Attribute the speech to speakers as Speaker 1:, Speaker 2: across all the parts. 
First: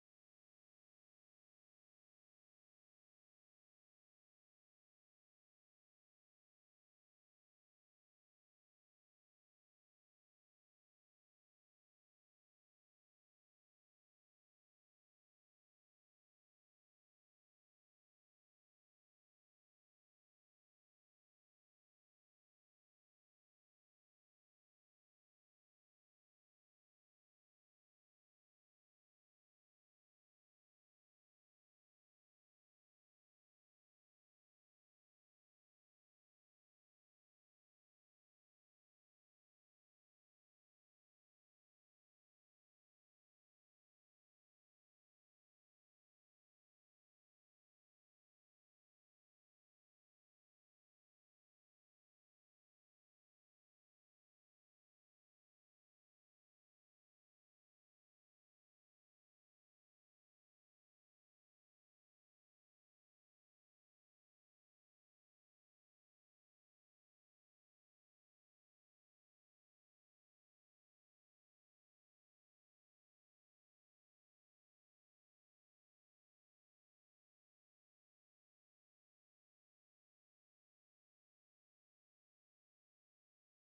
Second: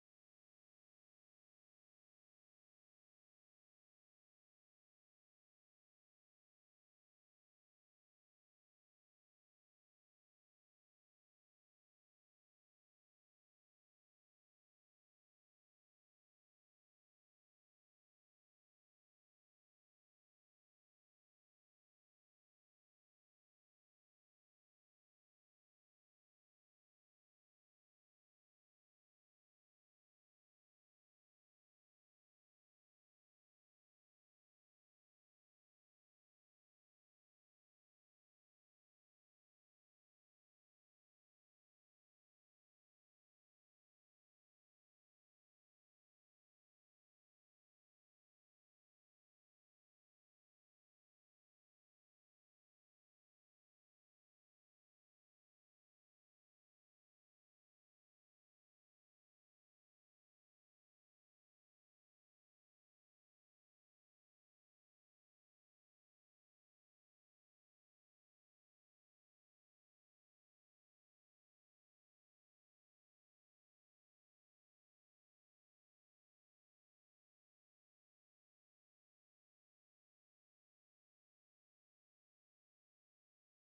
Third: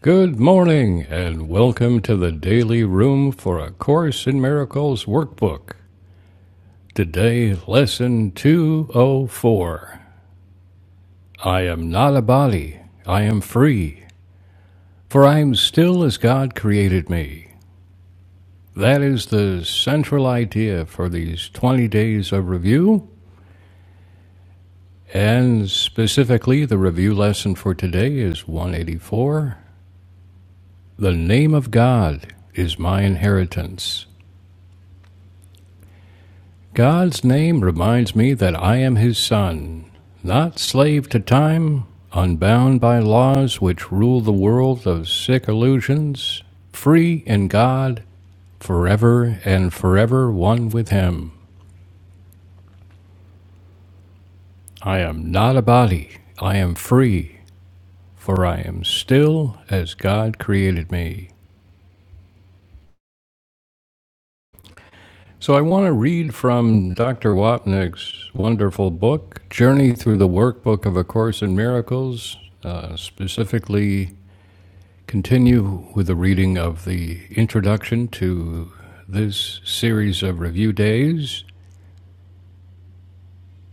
Speaker 1: Good morning, and welcome to the Daily Room for a Course in Miracles workbook. Today, Lesson 204 I am not a body, I am free, for I am still as God created me. That is the central idea for these 20 days of review, and specifically, the review lesson for today is 184 The Name of God is My Inheritance. God's name reminds me that I am his son, not slave to time, unbound by laws which rule the world of sick illusions, free in God, forever and forever one with him. I am not a body, I am free, for I am still as God created me. So I want to read from Dr. Wapnick's wonderful book, Journey Through the Workbook of A Course in Miracles, uh, specifically Continue with the reading of the introduction to this series of review days,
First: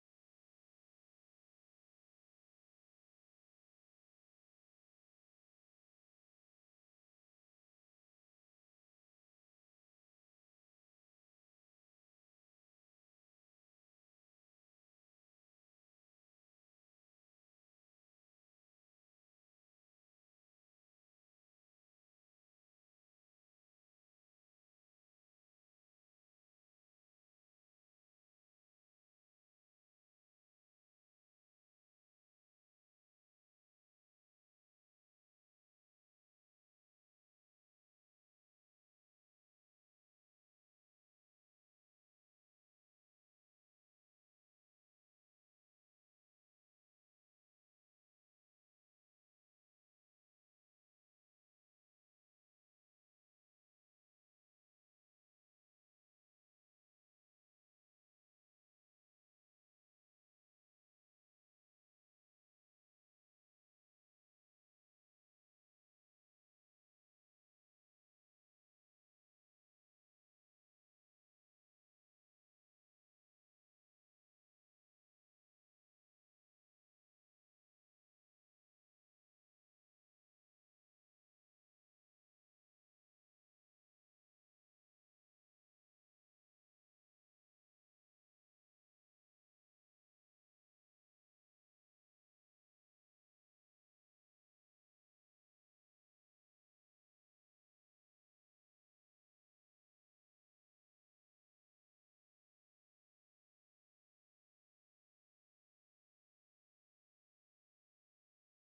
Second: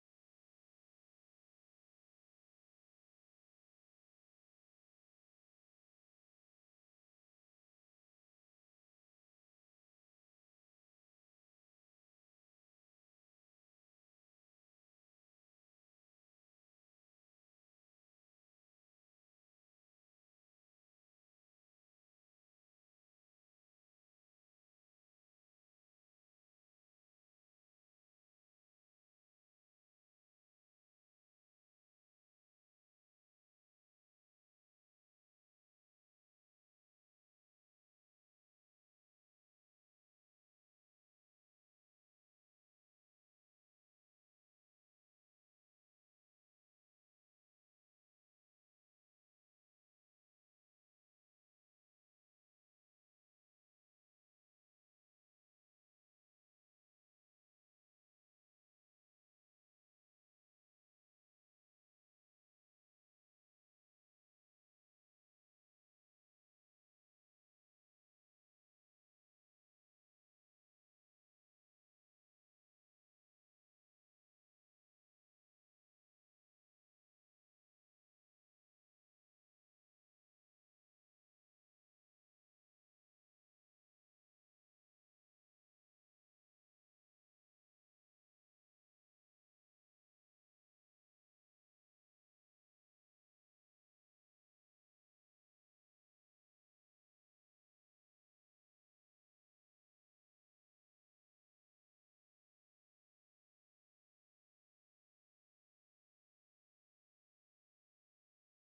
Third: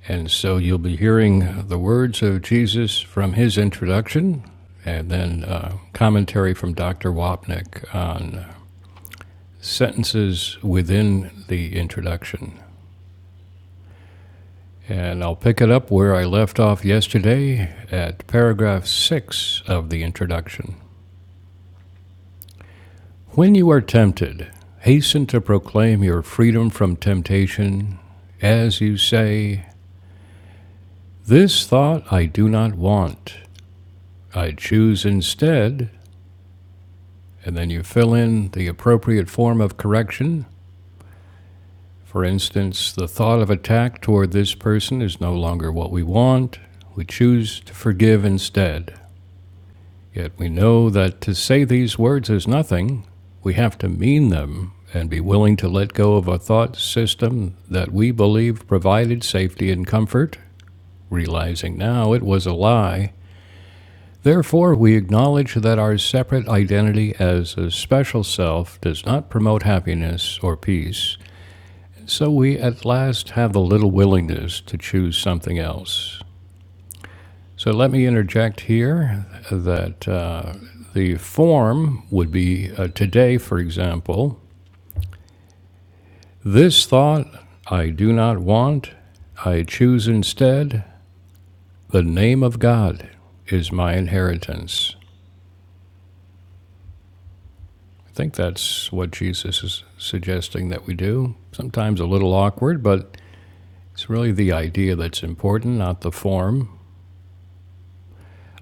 Speaker 1: and so you'll be hearing the words of Jesus from his introduction, and then uh, commentary from Dr. Wapnick on sentences within the introduction. And I'll pick it up where I left off yesterday at paragraph six of the introduction. When you are tempted, hasten to proclaim your freedom from temptation as you say, This thought I do not want. I choose instead, and then you fill in the appropriate form of correction. For instance, the thought of attack toward this person is no longer what we want. We choose to forgive instead. Yet we know that to say these words is nothing. We have to mean them and be willing to let go of a thought system that we believe provided safety and comfort, realizing now it was a lie. Therefore, we acknowledge that our separate identity as a special self does not promote happiness or peace, so we at last have the little willingness to choose something else. So let me interject here that uh, the form would be uh, today, for example, this thought I do not want, I choose instead the name of God is my inheritance. I think that's what Jesus is suggesting that we do. Sometimes a little awkward, but it's really the idea that's important, not the form.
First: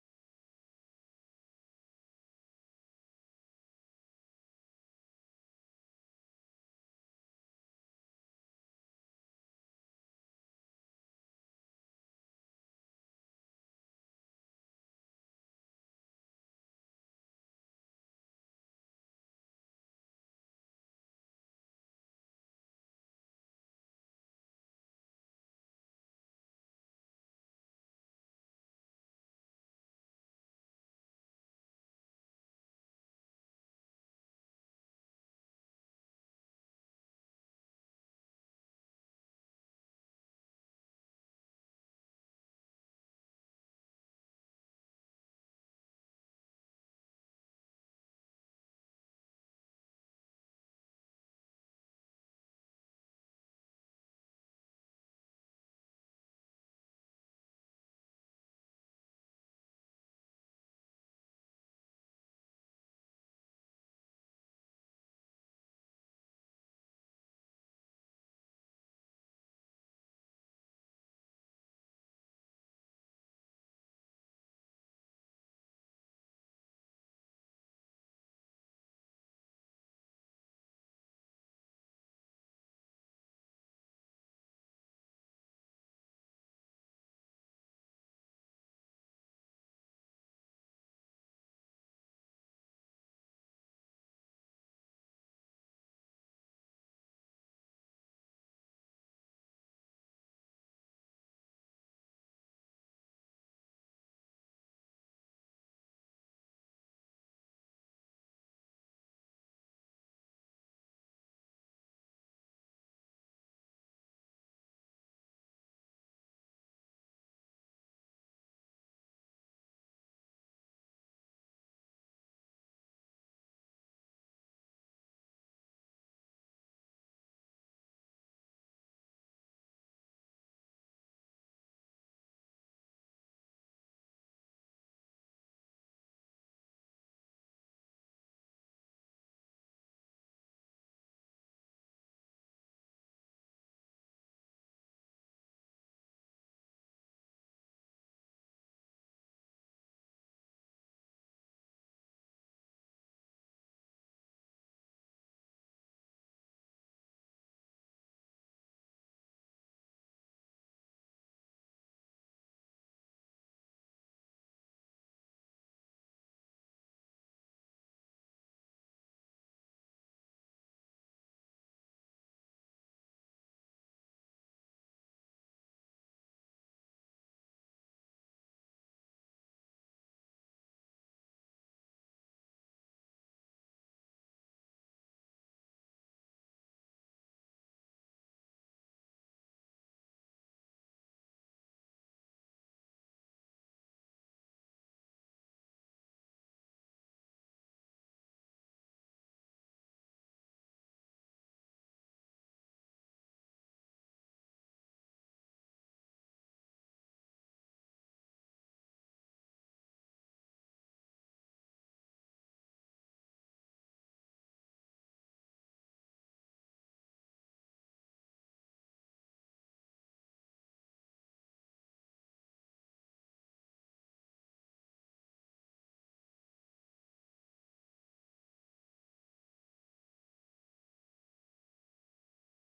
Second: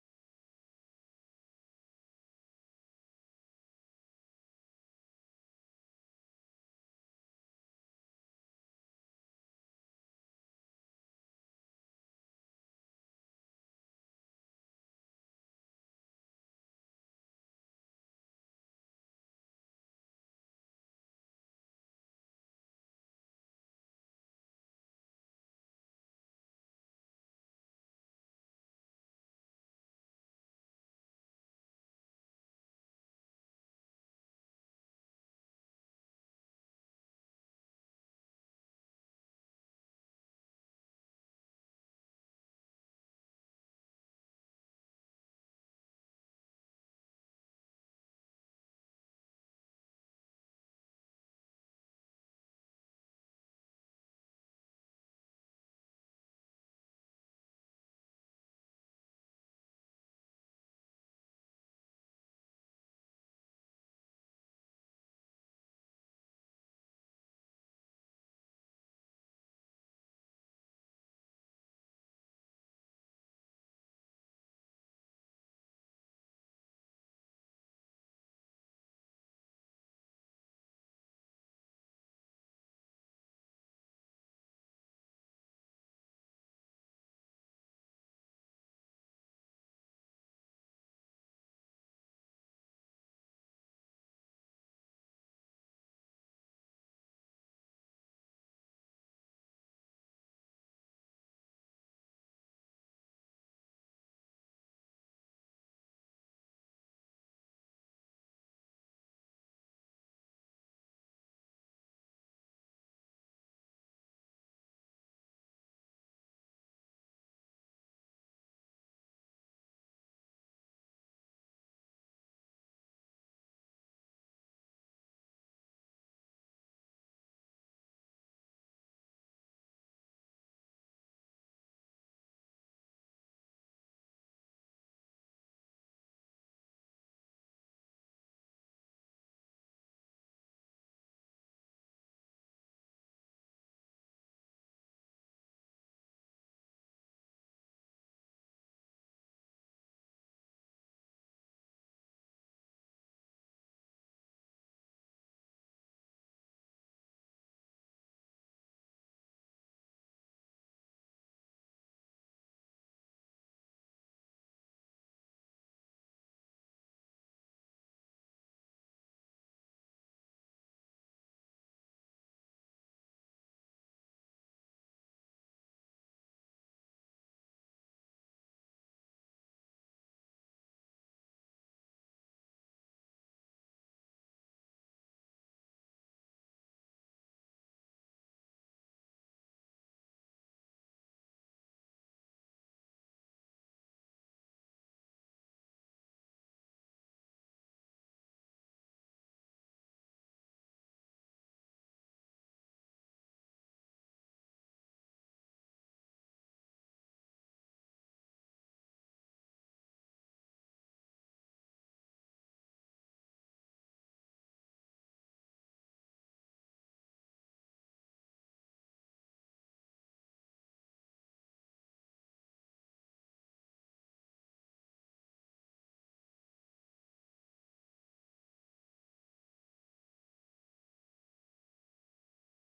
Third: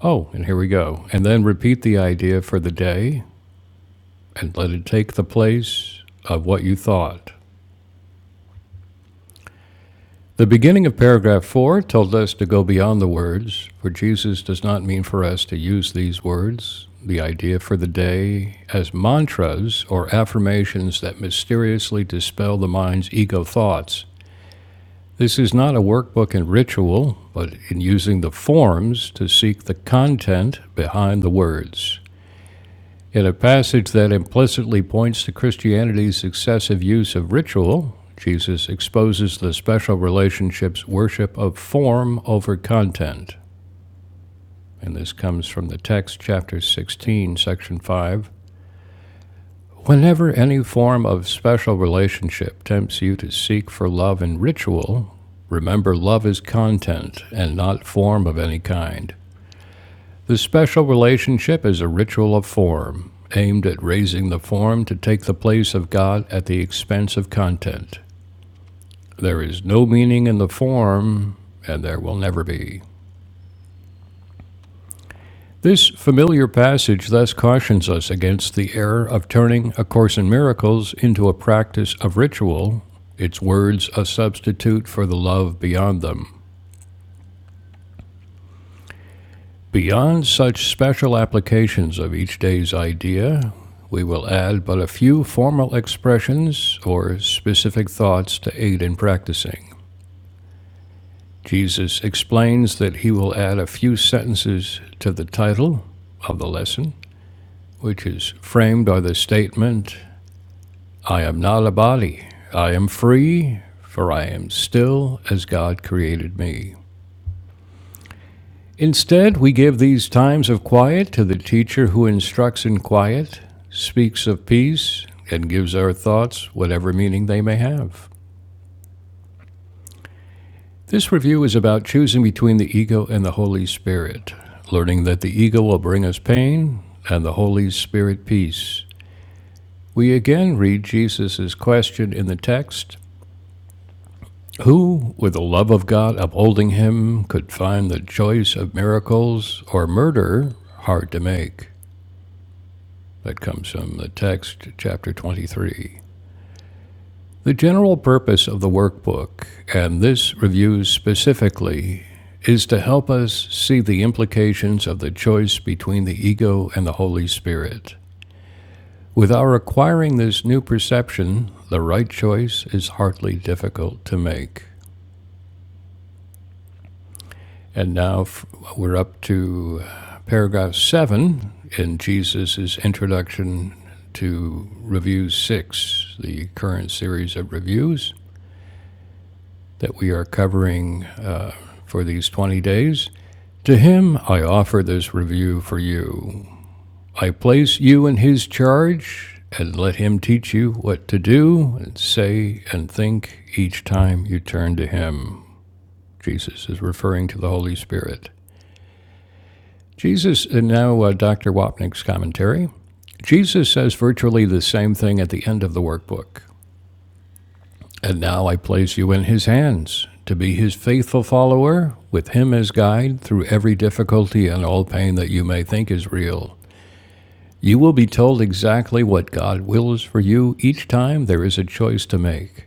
Speaker 1: Oh, and here we go. And then repeat the idea for the day and let it take the place of what you thought. The beginning of paragraph 4 told us to go beyond the words, for Jesus does not mean for us to use these words, the idea for the day, as mantras or affirmations that mysteriously dispel the mind's ego thoughts. This is not a workbook in ritual, but in using the forms to seek the content behind the words. In a passage that implicitly points to Christianity's excessive use of ritual, Jesus exposes the special relationship's worship of form over content. And this comes from the text, chapter 16, section 5. Whenever any form of special relationship tempts you to seek for love in ritual, remember love is content and not form of any kind. The special relationship is a ritual of form, aimed at raising the form to take the place of God at the expense of content. There is no meaning in the form, and there will never be. This familiar passage thus cautions us against the error of turning A Course in Miracles into a practice of ritual, its words a substitute for the love beyond them. Beyond such special applications of each day's idea, we will add but a few formal expressions or specific thoughts to aid in practicing. Jesus explains that he will add a few sentences to the title of the lesson, which is framed by the statement, I am not a body, I am free, for I am still as God created me. Instead, we give these times of quiet to the teacher who instructs in quiet, speaks of peace, and gives our thoughts whatever meaning they may have. This review is about choosing between the ego and the Holy Spirit, learning that the ego will bring us pain and the Holy Spirit peace. We again read Jesus' question in the text Who, with the love of God upholding him, could find the choice of miracles or murder hard to make? That comes from the text, chapter 23. The general purpose of the workbook, and this review specifically, is to help us see the implications of the choice between the ego and the Holy Spirit. With our acquiring this new perception, the right choice is hardly difficult to make. And now we're up to uh, paragraph seven in Jesus' introduction to Review Six, the current series of reviews that we are covering uh, for these 20 days. To him I offer this review for you. I place you in his charge and let him teach you what to do and say and think each time you turn to him. Jesus is referring to the Holy Spirit. Jesus, and now uh, Dr. Wapnick's commentary. Jesus says virtually the same thing at the end of the workbook. And now I place you in his hands to be his faithful follower, with him as guide through every difficulty and all pain that you may think is real. You will be told exactly what God wills for you each time there is a choice to make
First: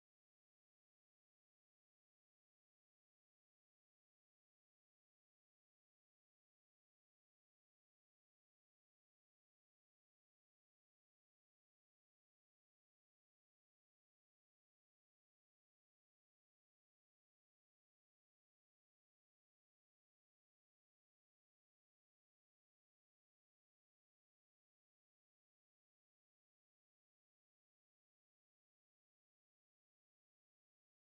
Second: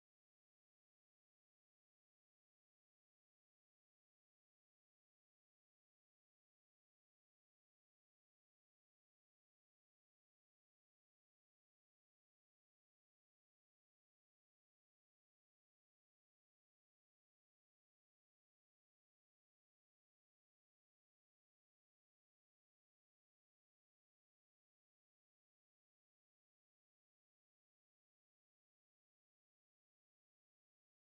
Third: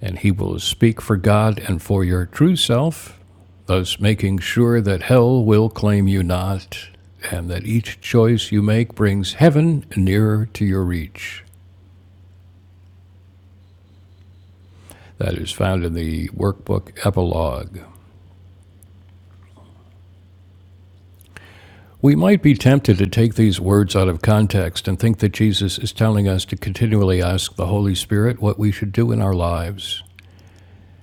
Speaker 1: and he will speak for God and for your true self, thus making sure that hell will claim you not, and that each choice you make brings heaven nearer to your reach. That is found in the workbook epilogue. We might be tempted to take these words out of context and think that Jesus is telling us to continually ask the Holy Spirit what we should do in our lives.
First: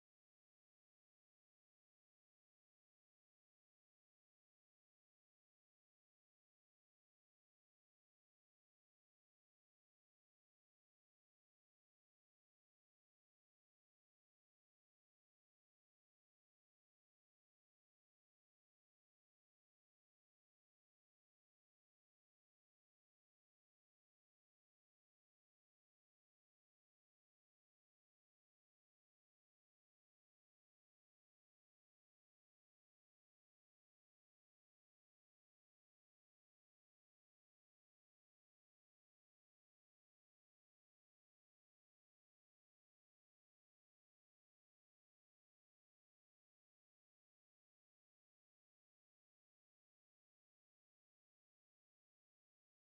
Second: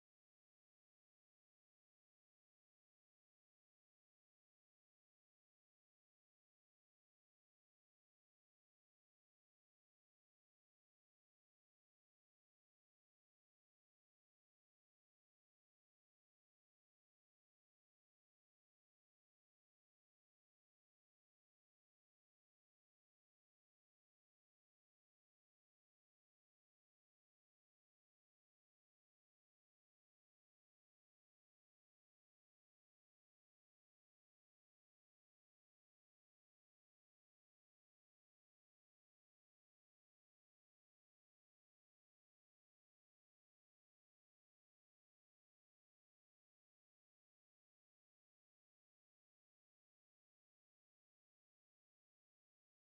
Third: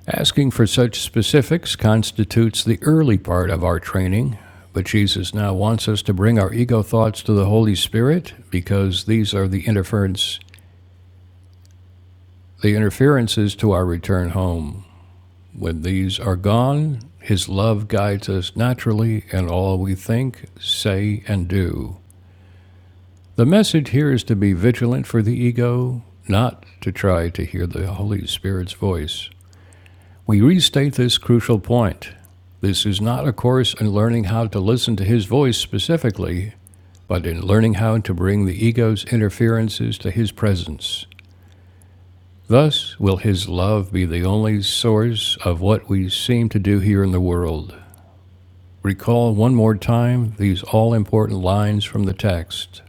Speaker 1: Asking for such specifics constitutes the early part of our training, but Jesus now wants us to bring our ego thoughts to the Holy Spirit because these are the interference the interferences to our return home. When these are gone, his love guides us naturally in all we think, say, and do. The message here is to be vigilant for the ego, not to try to hear the Holy Spirit's voice. We restate this crucial point. This is not a course in learning how to listen to his voice specifically, but in learning how to bring the ego's interferences to his presence. Thus will his love be the only source of what we seem to do here in the world. Recall one more time these all important lines from the text.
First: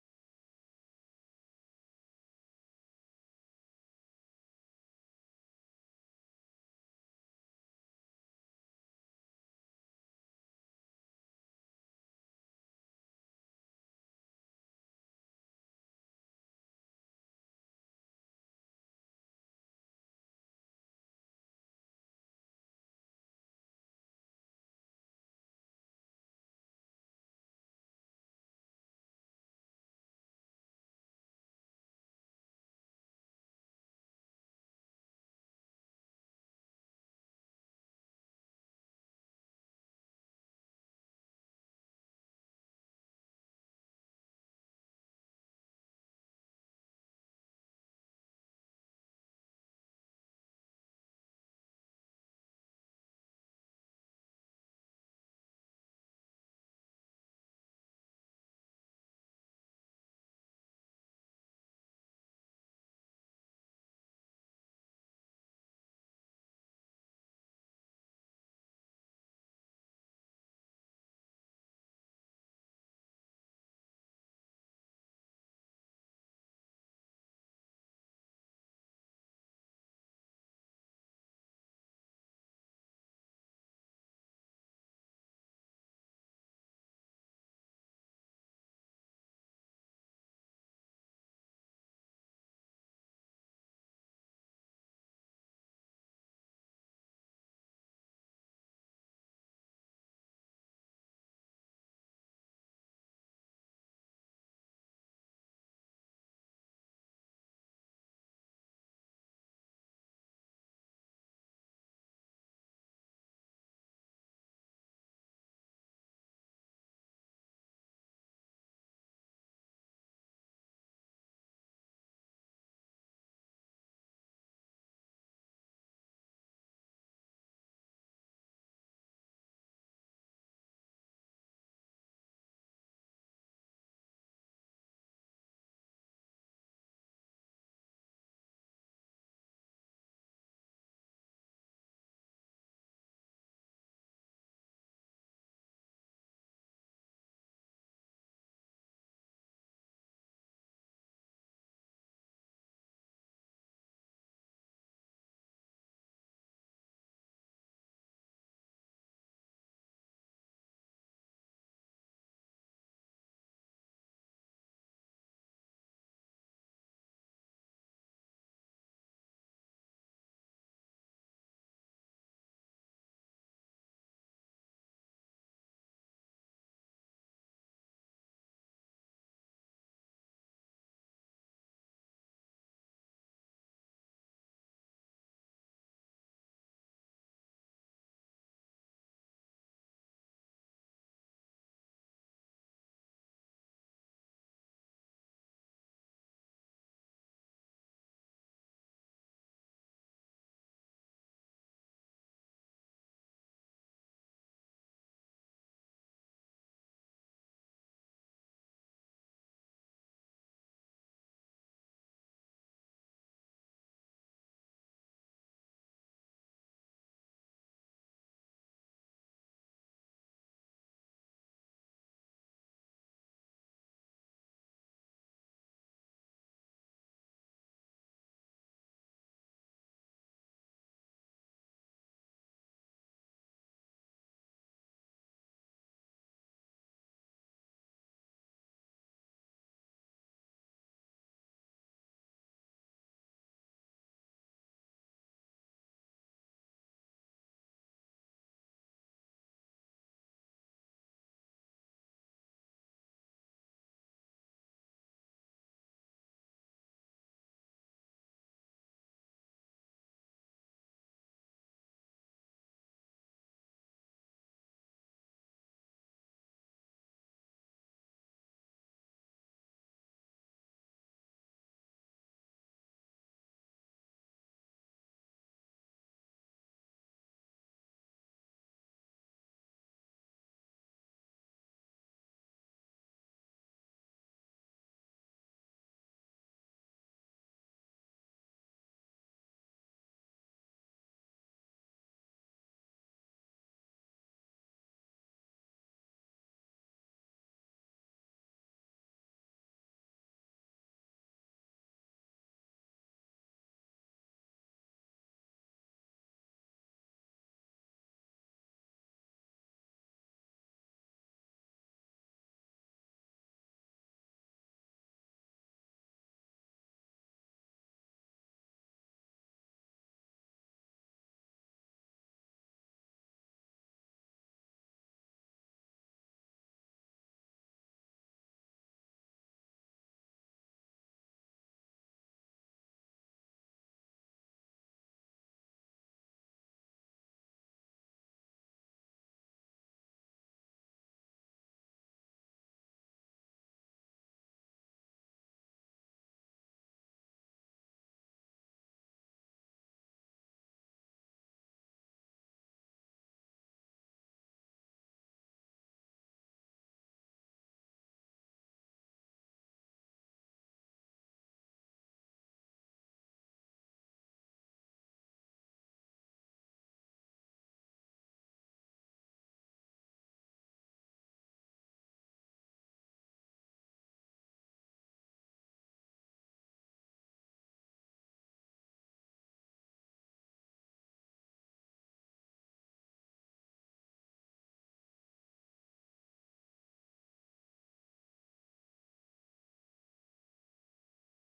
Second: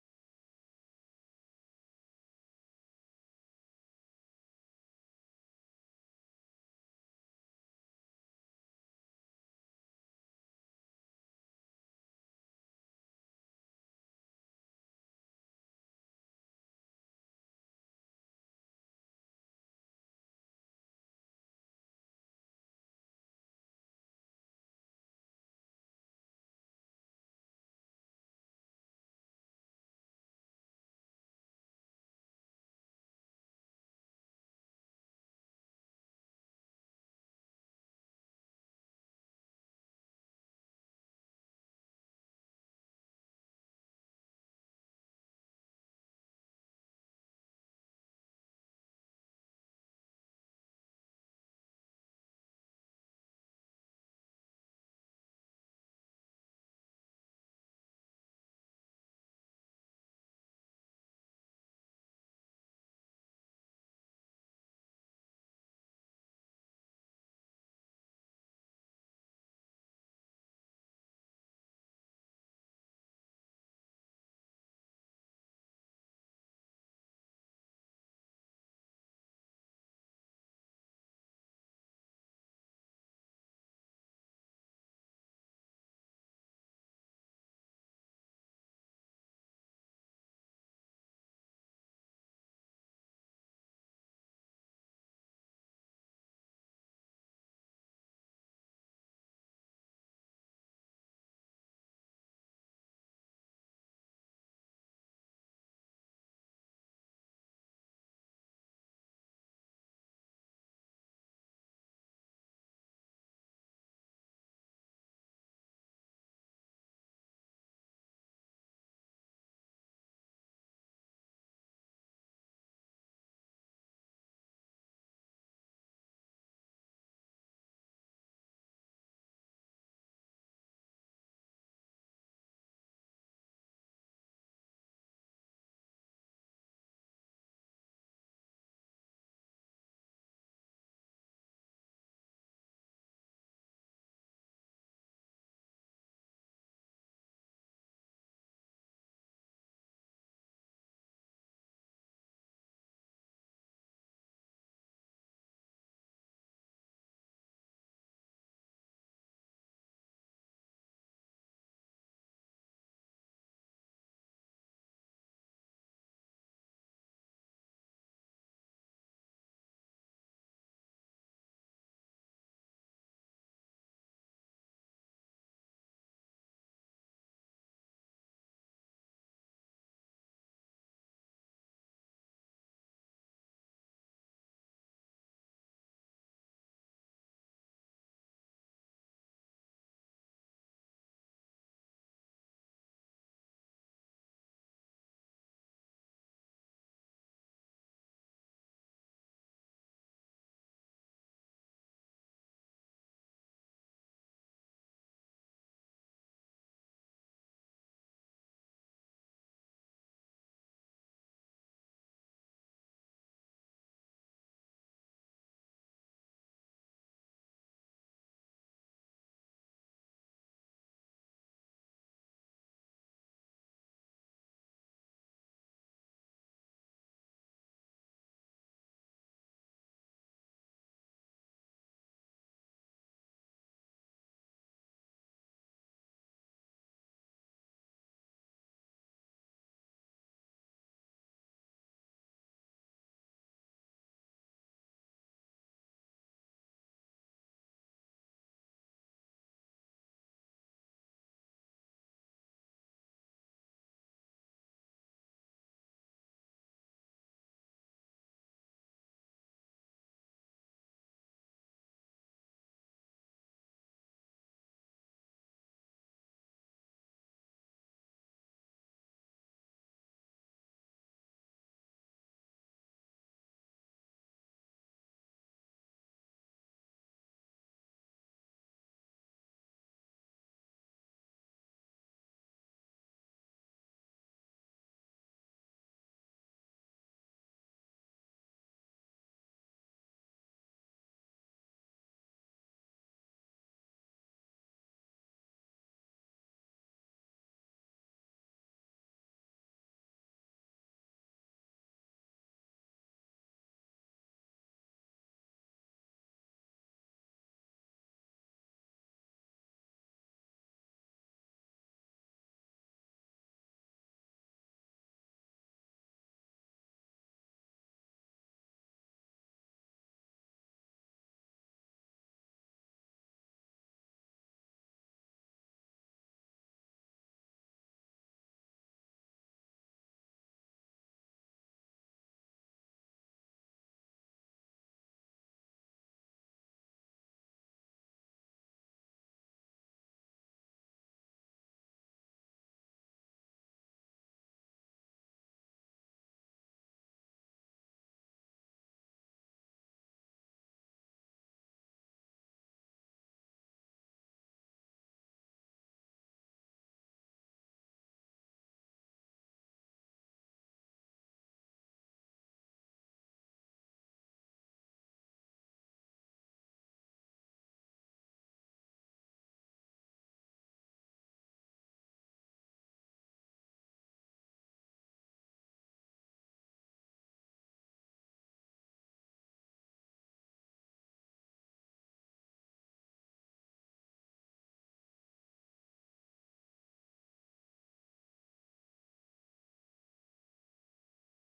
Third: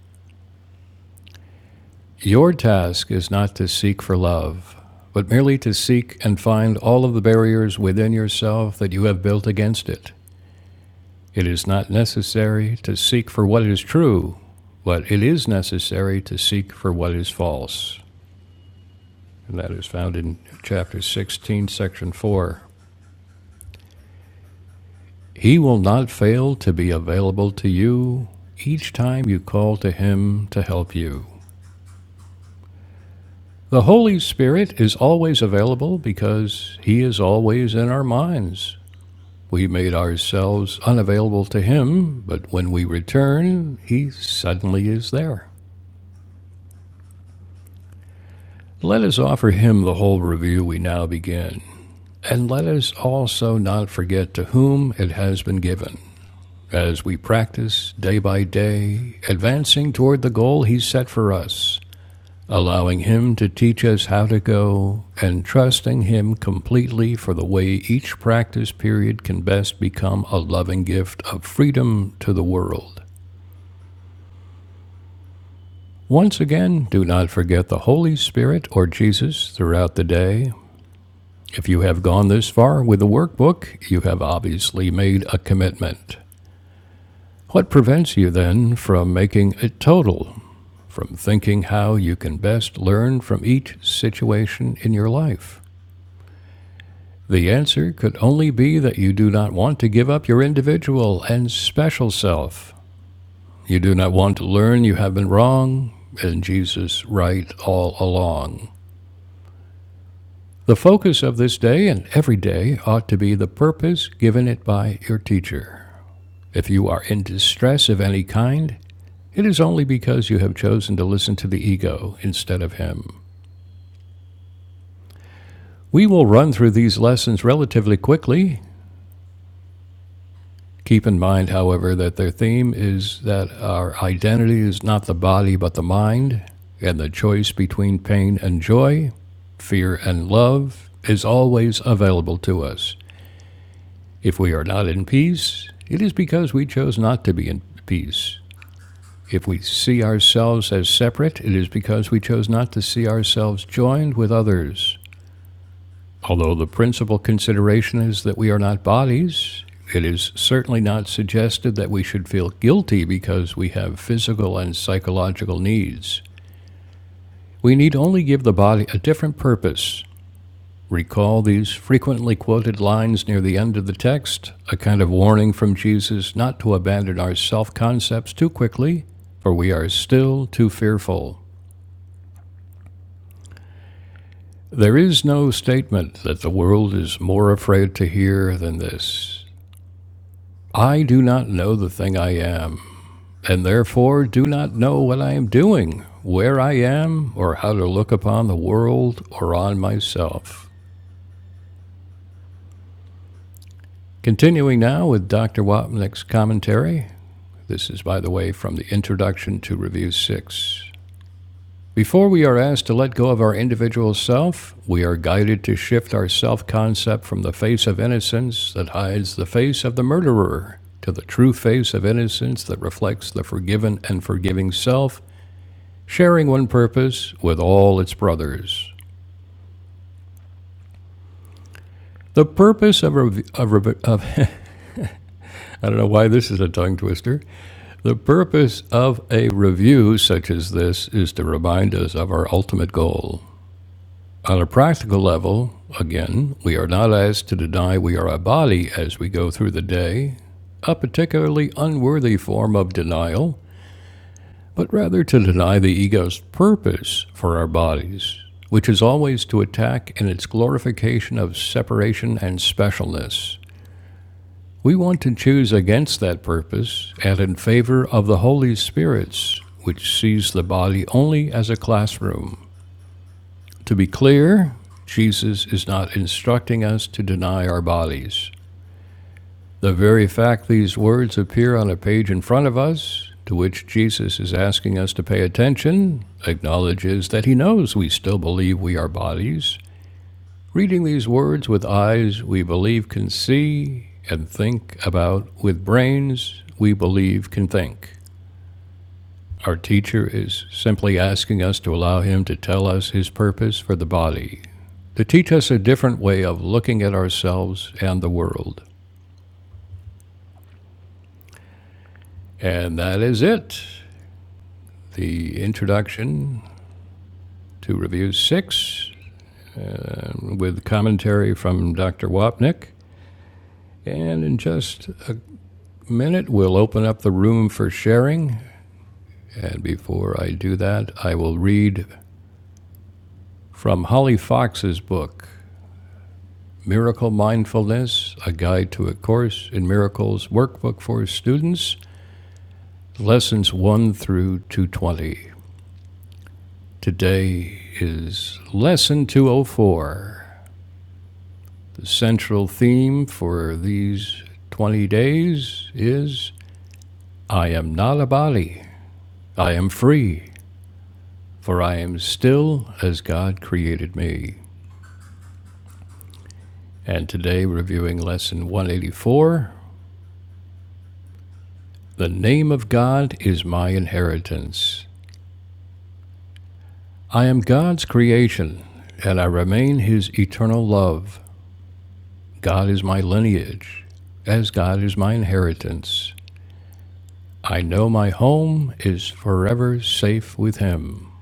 Speaker 1: Your task is not to seek for love, but merely to seek and find all of the barriers within yourself that you have built against it. It is not necessary to seek for what is true, but it is necessary to seek for what is false. And that is found in chapter 16, section 4. He will not fail to be available to you each time you call to Him to help you. The Holy Spirit is always available because He is always in our minds. We made ourselves unavailable to Him, but when we return, He suddenly is there. Let us offer him the whole review we now begin, and let us also not forget to whom it has been given, as we practice day by day, advancing toward the goal he set for us, allowing him to teach us how to go, and trusting him completely for the way each practice period can best become a loving gift of freedom to the world. Once again, do not forget the Holy Spirit or Jesus throughout the day If you have gone this far with the workbook, you have obviously made a commitment. What prevents you then from making a total, from thinking how you can best learn from each situation in your life? The answer could only be that you do not want to give up your individual and special self. You do not want to learn you have been wrong, and Jesus right all along. The focus of this day and every day ought to be the purpose given it by your teacher. If you are in distress of any kind, it is only because you have chosen to listen to the ego instead of him. We will run through these lessons relatively quickly. Keep in mind, however, that their theme is that our identity is not the body but the mind, and the choice between pain and joy, fear and love is always available to us. If we are not in peace, it is because we chose not to be in peace. If we see ourselves as separate, it is because we chose not to see ourselves joined with others. Although the principal consideration is that we are not bodies, it is certainly not suggested that we should feel guilty because we have physical and psychological needs. We need only give the body a different purpose. Recall these frequently quoted lines near the end of the text, a kind of warning from Jesus not to abandon our self concepts too quickly, for we are still too fearful. There is no statement that the world is more afraid to hear than this. I do not know the thing I am, and therefore do not know what I am doing, where I am, or how to look upon the world or on myself. Continuing now with Dr. Wapnick's commentary. This is, by the way, from the introduction to Review 6. Before we are asked to let go of our individual self, we are guided to shift our self concept from the face of innocence that hides the face of the murderer to the true face of innocence that reflects the forgiven and forgiving self, sharing one purpose with all its brothers. The purpose of, rev- of, rev- of I don't know why this is a tongue twister. The purpose of a review such as this is to remind us of our ultimate goal. On a practical level, again, we are not asked to deny we are a body as we go through the day, a particularly unworthy form of denial, but rather to deny the ego's purpose for our bodies, which is always to attack in its glorification of separation and specialness. We want to choose against that purpose and in favor of the Holy Spirit's, which sees the body only as a classroom. To be clear, Jesus is not instructing us to deny our bodies. The very fact these words appear on a page in front of us, to which Jesus is asking us to pay attention, acknowledges that he knows we still believe we are bodies. Reading these words with eyes we believe can see and think about, with brains we believe can think. Our teacher is simply asking us to allow him to tell us his purpose for the body. to teach us a different way of looking at ourselves and the world. And that is it. The introduction to Review 6 um, with commentary from Dr. Wapnick. And in just a minute, we'll open up the room for sharing. And before I do that, I will read from Holly Fox's book, Miracle Mindfulness A Guide to a Course in Miracles Workbook for Students, Lessons 1 through 220. Today is Lesson 204. The central theme for these 20 days is I am not a body, I am free, for I am still as God created me. And today, reviewing Lesson 184 The name of God is my inheritance. I am God's creation, and I remain His eternal love. God is my lineage, as God is my inheritance. I know my home is forever safe with him.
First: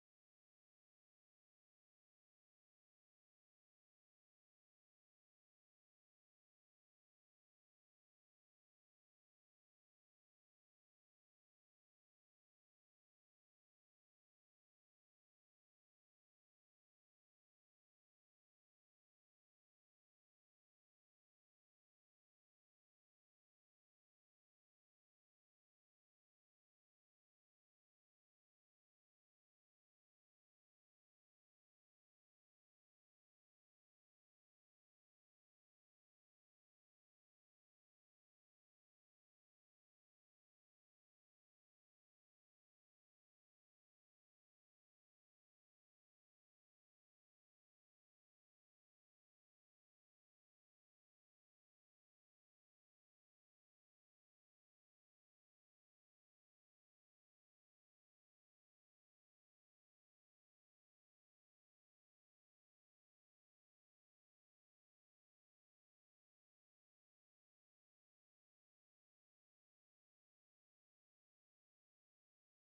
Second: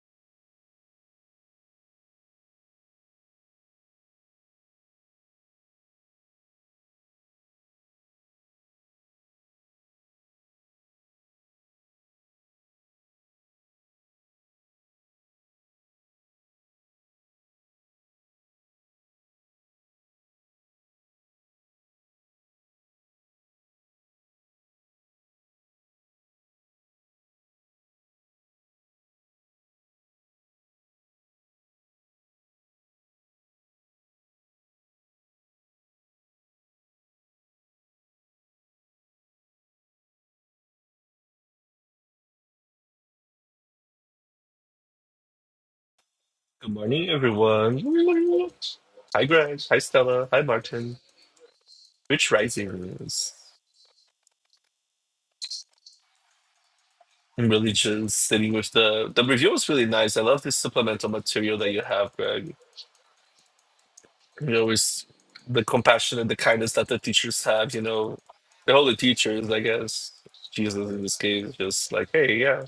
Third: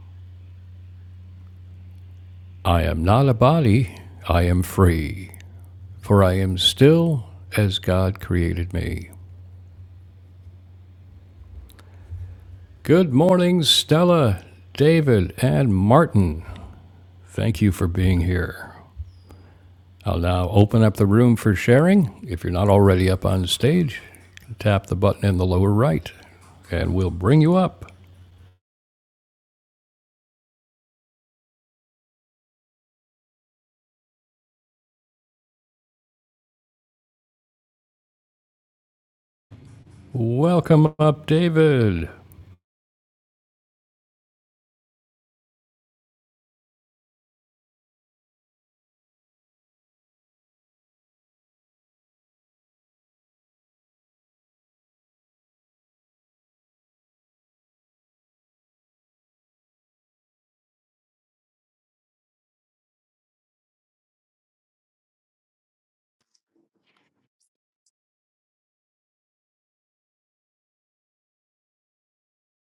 Speaker 1: I am not a body, I am free, for I am still as God created me. Good morning, Stella, David, and Martin. Thank you for being here. I'll now open up the room for sharing. If you're not already up on stage, tap the button in the lower right and we'll bring you up. Welcome up, David.
Speaker 2: Good morning, everyone. Hi, Greg. Hi, Stella. Hi, Martin. Rich Risings. I'm really just sitting with the the review was really nice. I love this supplemental material that you have, Greg. You know, it's the compassion and the kindness that the teachers have. You know, they're all the teachers, I guess. Jesus, in this case, just like, hey, yeah,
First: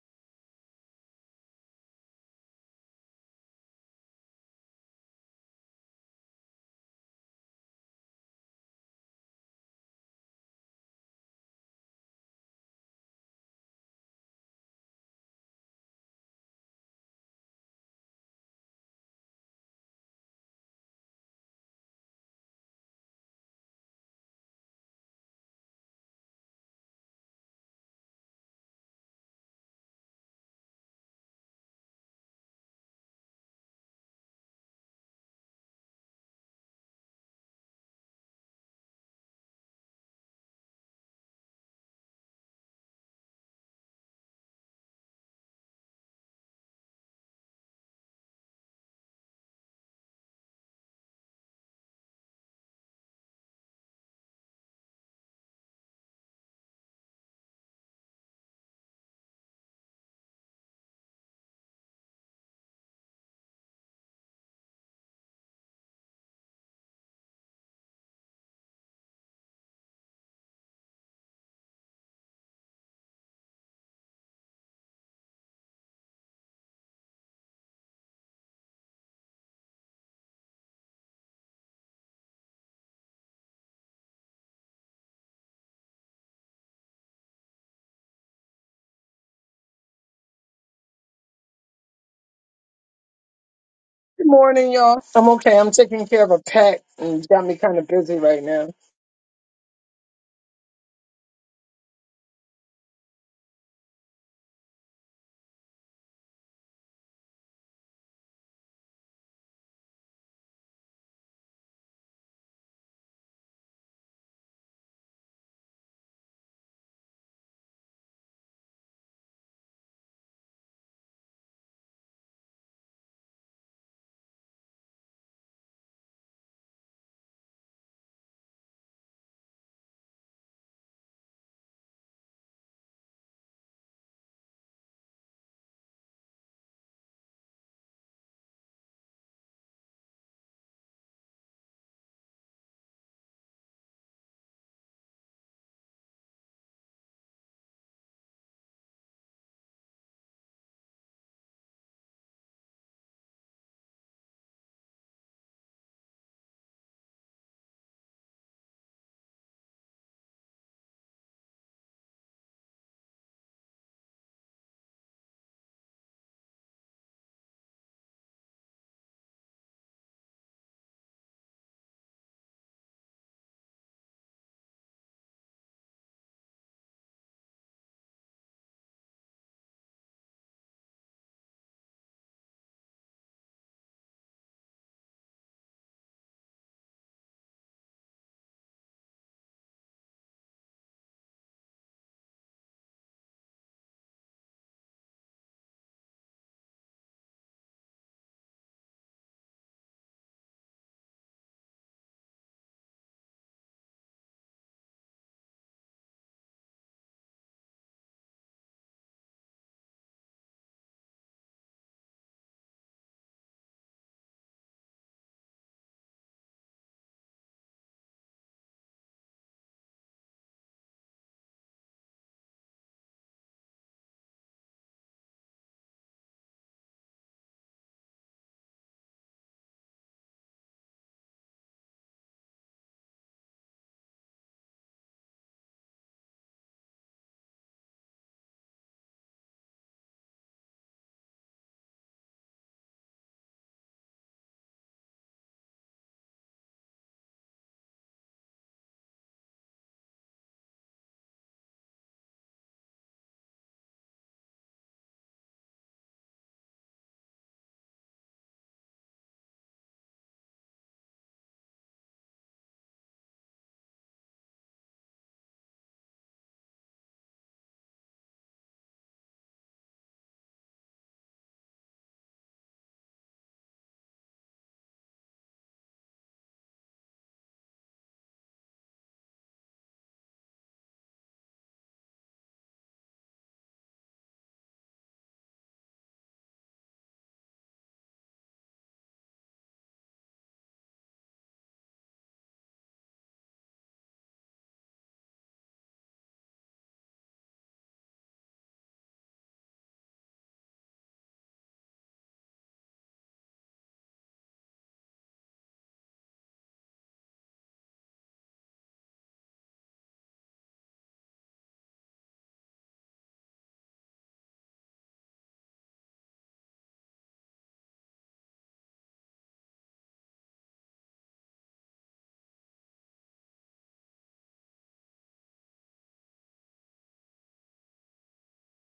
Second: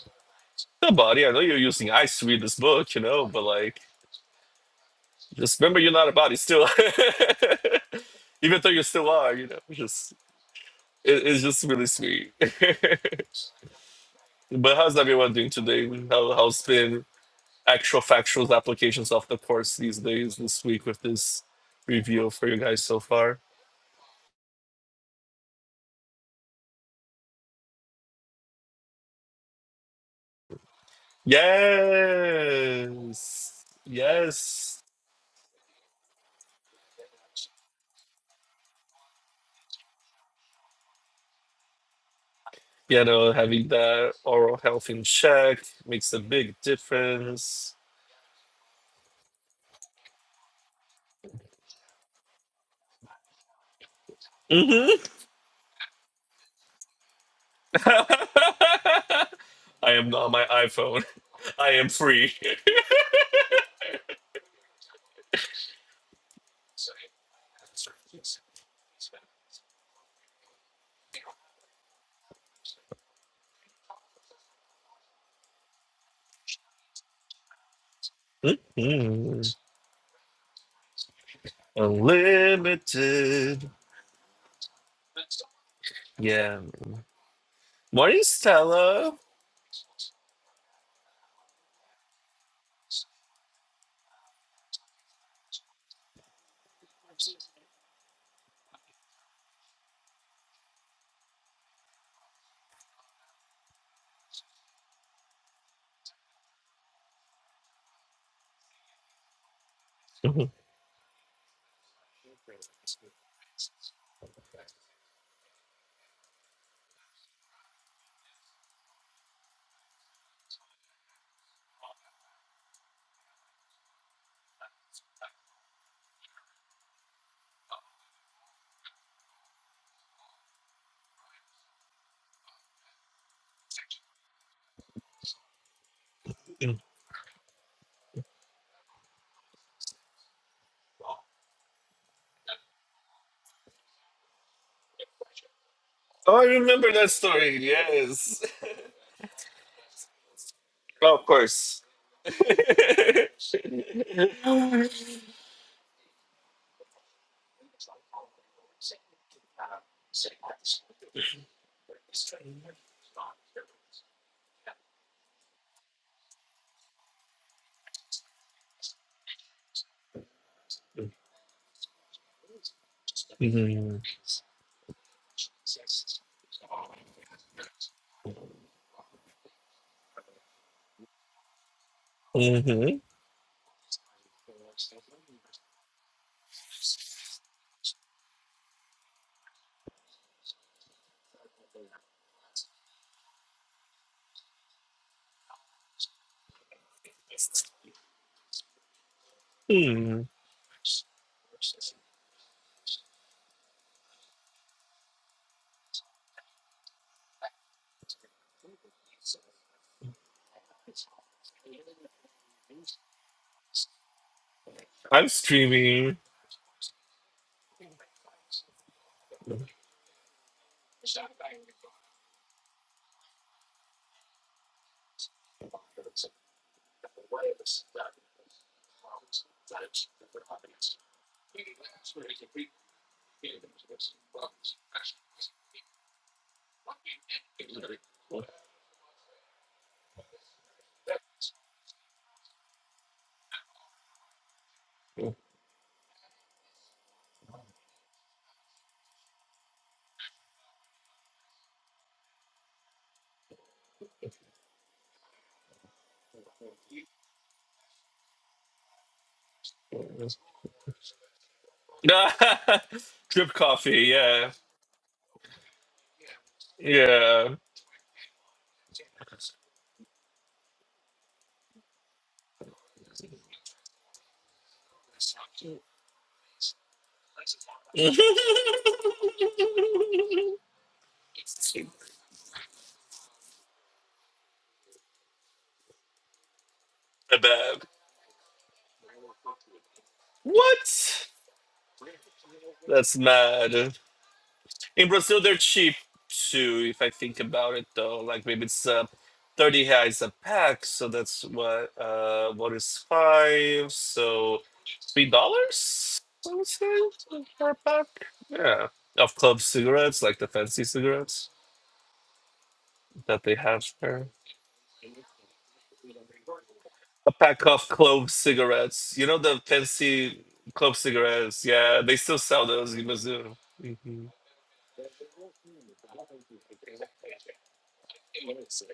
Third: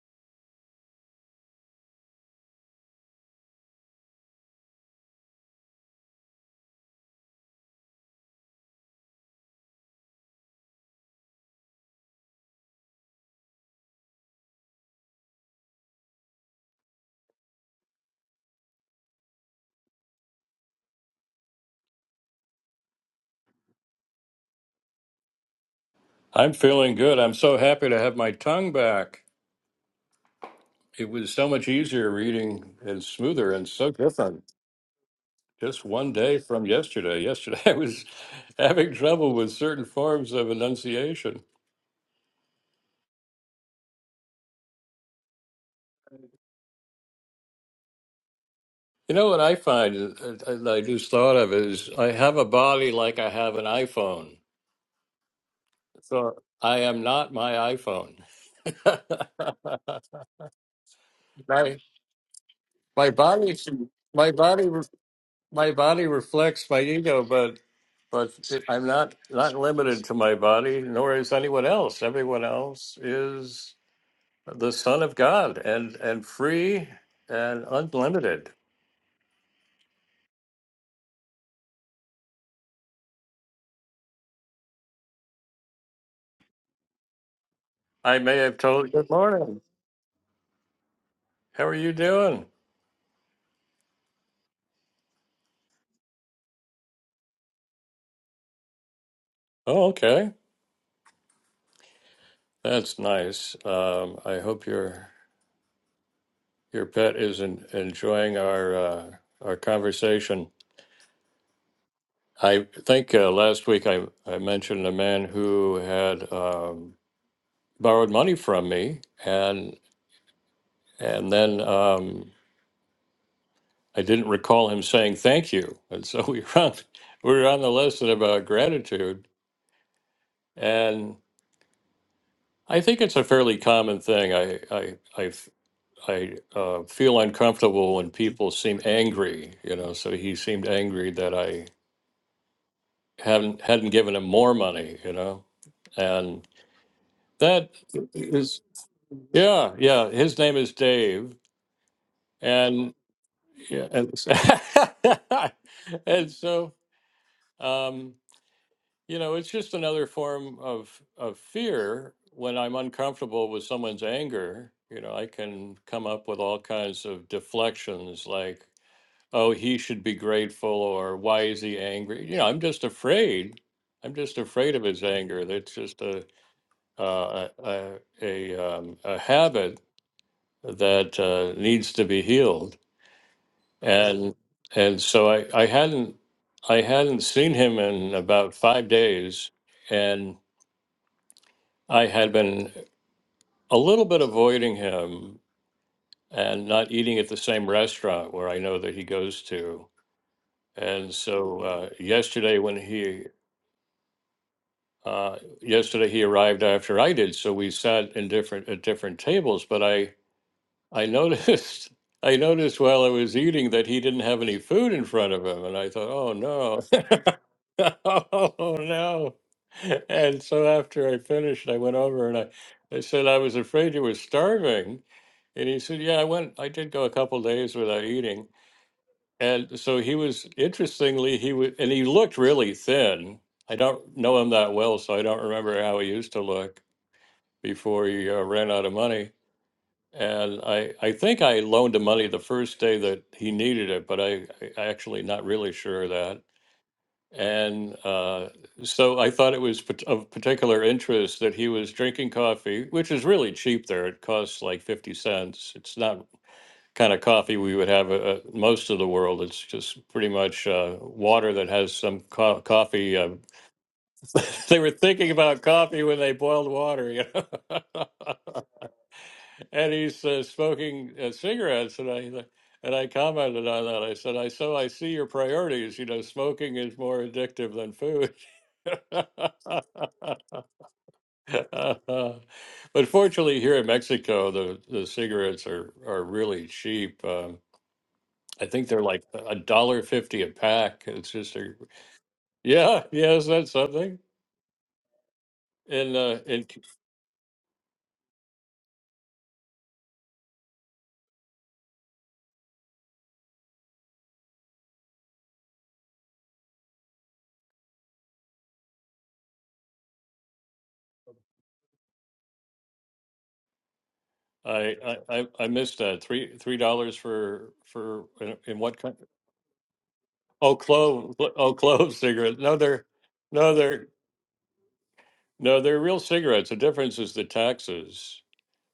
Speaker 2: the body. I know you're using ice to read this book, you know, but like, just remember, you're not a body still. Even though you still are, you know, just It, it's just really sweet. but how's everyone doing today? How, how's been actual factual applications of the course these days this week with this review for you guys so far?
Speaker 1: I'm feeling good. I'm so happy to have my tongue back. It was so much easier reading and smoother
Speaker 2: Yes,
Speaker 1: and so different.
Speaker 2: yes.
Speaker 1: Just one day from yesterday. Yesterday, I was having trouble with certain forms of enunciation.
Speaker 2: You know, having that oral health in check makes a big difference.
Speaker 1: You know what I find, uh, uh, and I just thought of, is I have a body like I have an iPhone.
Speaker 2: hmm
Speaker 1: So I am not my iPhone.
Speaker 2: I am not my iPhone. I
Speaker 1: my,
Speaker 2: am free.
Speaker 1: my body, my body. my body reflects my ego, but but I'm not not limited to my body, nor is anyone else. Everyone else is the Son of God and and free and unlimited.
Speaker 2: Mm, Unlimited. Yeah.
Speaker 1: I
Speaker 2: Morning,
Speaker 1: may have told. Good
Speaker 2: Stella.
Speaker 1: morning. How are you doing?
Speaker 3: Good morning, y'all. I'm okay. I'm taking care of a pet and it's got me kind of busy right now.
Speaker 1: Oh, okay. That's nice. Um, I hope your your pet is en- enjoying our uh, our
Speaker 2: oh,
Speaker 1: conversation. I think uh, last week I, I mentioned a man who had. um, borrowed money from me and and then um, I didn't recall him saying thank you. And so we were on, we were on the lesson about gratitude. And I think it's a fairly common thing. I, I, I, f- I, uh, feel uncomfortable when people seem angry, you know, so he seemed angry that I hadn't, hadn't given him more money, you know,
Speaker 2: I
Speaker 1: and
Speaker 2: remember that story.
Speaker 1: that
Speaker 2: Yes.
Speaker 1: is, yeah, yeah. His name is
Speaker 2: of
Speaker 1: Dave.
Speaker 2: course. Mhm.
Speaker 1: Yeah. And so, and so um, you know, it's just another form of of fear. When I'm uncomfortable with someone's anger, you know, I can come up with all kinds of deflections like, oh, he should be grateful or why is he angry? You know, I'm just afraid. I'm just afraid of his anger. That's just a uh, a a, a, um, a habit that uh, needs to be healed.
Speaker 2: Mhm.
Speaker 1: and and so I, I hadn't I hadn't seen him in about five days, and I had been a little bit avoiding him and not eating at the same restaurant where I know that he goes to.
Speaker 2: Mhm.
Speaker 1: And so uh, yesterday, when he uh, yesterday he arrived after I did, so we sat in different at different tables. But I I noticed I noticed while I was eating that he didn't have any food in
Speaker 2: I'm
Speaker 1: front of him, and I thought,
Speaker 2: streaming.
Speaker 1: "Oh no, oh no!" And so after I finished, I went over and I, I said I was afraid you were starving, and he said, "Yeah, I went. I did go a couple days without eating." And so he was interestingly he was, and he looked really thin. I don't know him that well, so I don't remember how he used to look before he uh, ran out of money and I, I think I loaned him money the first day that he needed it, but I, I actually not really sure of that. And uh, so I thought it was pat- of particular interest that he was drinking coffee, which is really cheap there. It costs like 50 cents. It's not kind of coffee we would have uh, uh, most of the world. It's just pretty much uh, water that has some co- coffee. Uh,
Speaker 2: Drip coffee. Yeah.
Speaker 1: they were thinking about coffee when they boiled water, you
Speaker 2: Yeah.
Speaker 1: know. and he's uh, smoking uh, cigarettes. And I he's like- and I commented on that. I said, "I so I see your priorities. You know, smoking is more addictive than food." but fortunately, here in Mexico, the, the cigarettes are, are really cheap.
Speaker 2: I
Speaker 1: Um,
Speaker 2: bet.
Speaker 1: I think they're like a dollar fifty a pack.
Speaker 2: What?
Speaker 1: It's just a yeah,
Speaker 2: That's
Speaker 1: yeah. Is that
Speaker 2: mad.
Speaker 1: something?
Speaker 2: In Brazil, they're cheap
Speaker 1: And uh, in
Speaker 2: too. If I think about it, though, like maybe it's uh, thirty reais a pack, so that's what uh, what is five? So three dollars, I would say, for a pack. Yeah, of clove cigarettes, like the fancy cigarettes that they have there.
Speaker 1: I, I I I missed that three three dollars
Speaker 2: A pack
Speaker 1: for
Speaker 2: of
Speaker 1: for
Speaker 2: clove
Speaker 1: in, in what
Speaker 2: cigarettes.
Speaker 1: country?
Speaker 2: You know the fancy
Speaker 1: Oh,
Speaker 2: clove
Speaker 1: clove,
Speaker 2: cigarettes.
Speaker 1: oh,
Speaker 2: Yeah,
Speaker 1: clove
Speaker 2: they still
Speaker 1: cigarettes.
Speaker 2: sell
Speaker 1: No,
Speaker 2: those
Speaker 1: they're
Speaker 2: in Brazil.
Speaker 1: no, they're
Speaker 2: hmm
Speaker 1: no, they're real cigarettes. The difference is the taxes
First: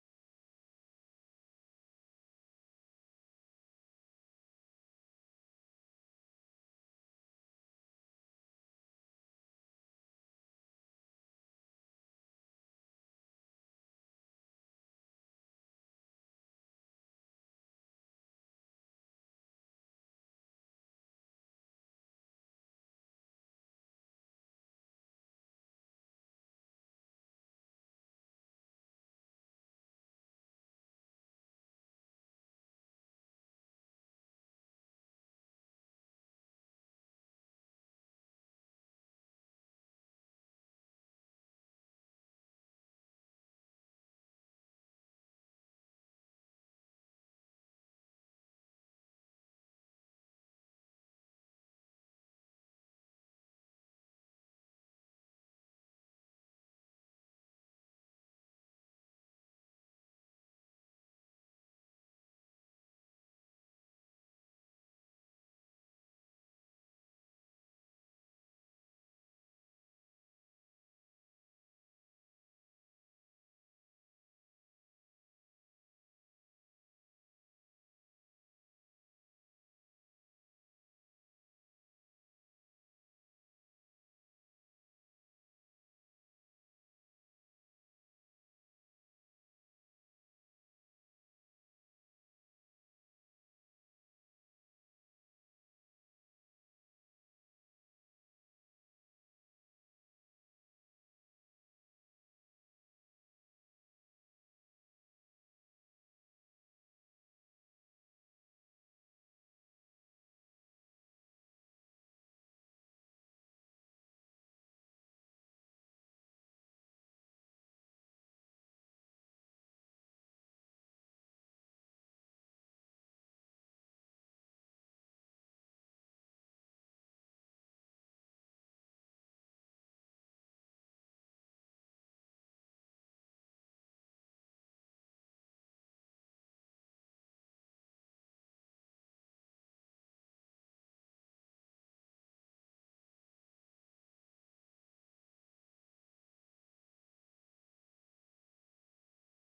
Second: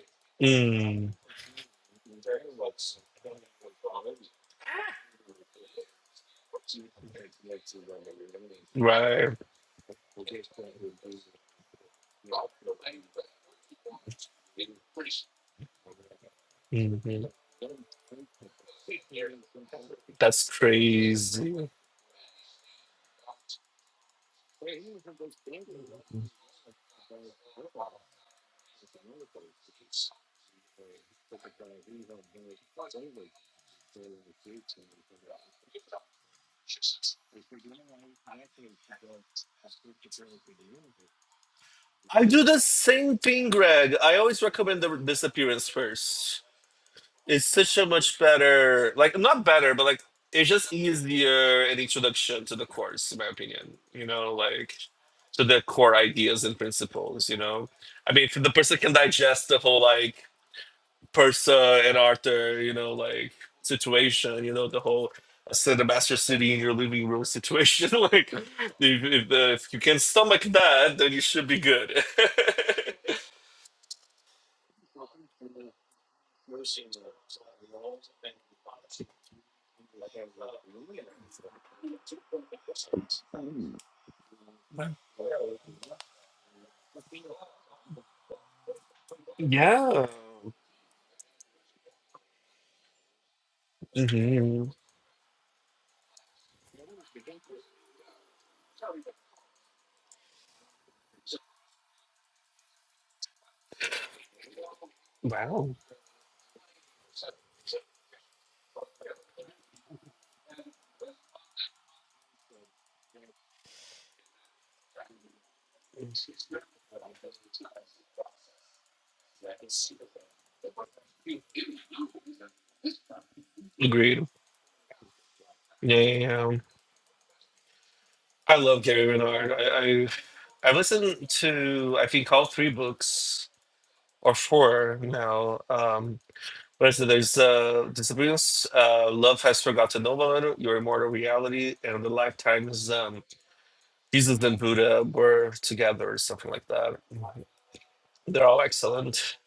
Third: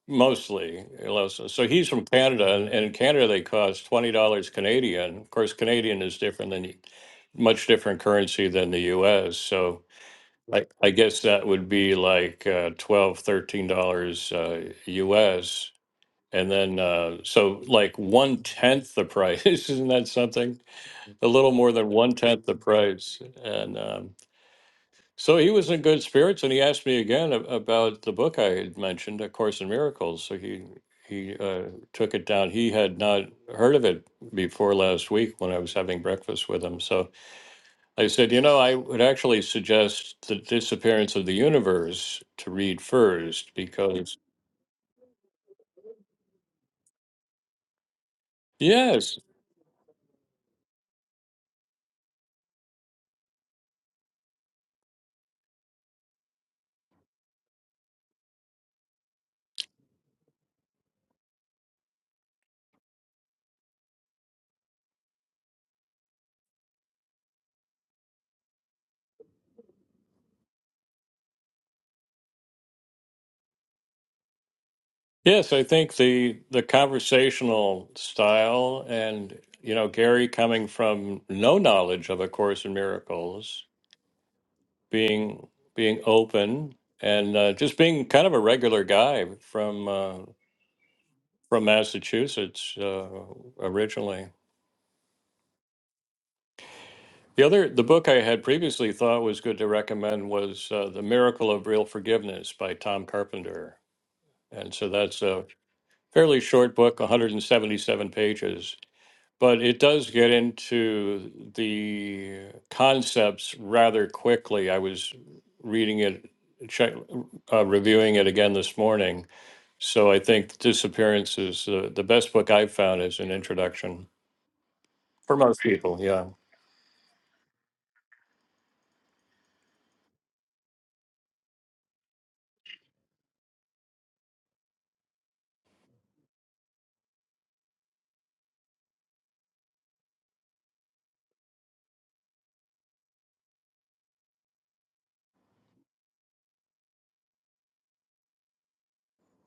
Speaker 1: mostly.
Speaker 2: Mm,
Speaker 1: unless- So so he's from Canada, and, and in Canada they cost twenty dollars Canadian. Of course, Canadian is different than much different currency than the
Speaker 2: right.
Speaker 1: U.S. So I, I guess that would be like uh, twelve, thirteen dollars uh, U.S. And then uh,
Speaker 2: hmm
Speaker 1: so like one tenth the price. Isn't that
Speaker 2: That's
Speaker 1: something? A little
Speaker 2: crazy.
Speaker 1: more than one tenth the price, and. Um, So he was in good spirits, and he asked me again ab- about the book I had mentioned, A Course in Miracles. So he he uh, took it down. He had not heard of it before last week when I was having breakfast with him. So I said, you know, I would actually suggest The Disappearance of the Universe
Speaker 2: I do
Speaker 1: to
Speaker 2: the
Speaker 1: read
Speaker 2: same thing,
Speaker 1: first
Speaker 2: Greg. I
Speaker 1: because
Speaker 2: always recommend the disappearance first. It's such a much better, like
Speaker 1: yes,
Speaker 2: not better, but like it's just easier an introduction to the course, in my opinion. You know, like to the core ideas and principles. You know, I mean, if the person can digest the whole like Persa and Arthur, you know, like situation. You know, the whole so the master city in your living room situation. like, if if, the, if you can stomach that, then you should be good.
Speaker 1: yes, I think the the conversational style and you know Gary coming from no knowledge of A Course in Miracles
Speaker 2: Wow.
Speaker 1: being being open and uh, just being kind of a regular guy from
Speaker 2: Yeah.
Speaker 1: uh, from Massachusetts uh, originally.
Speaker 2: hmm
Speaker 1: The other the book I had previously thought was good to recommend was uh, The Miracle of Real Forgiveness by Tom Carpenter, and so that's a
Speaker 2: Wow.
Speaker 1: fairly short book, 177 pages. But it does get into the concepts rather quickly. I was reading it, check, uh, reviewing it again this morning, So I think Disappearance is uh, the best book I've found is an introduction
Speaker 2: Agreed.
Speaker 1: for most
Speaker 2: Yeah,
Speaker 1: people. Yeah.
Speaker 2: yeah, yeah. I love Gary Renard. I, I I've listened to I think all three books or four now. Um what is it? There's uh Disappearance, uh Love Has Forgotten No One, Your Immortal Reality, and the Lifetimes um Jesus and Buddha were together or something like that. They're all excellent.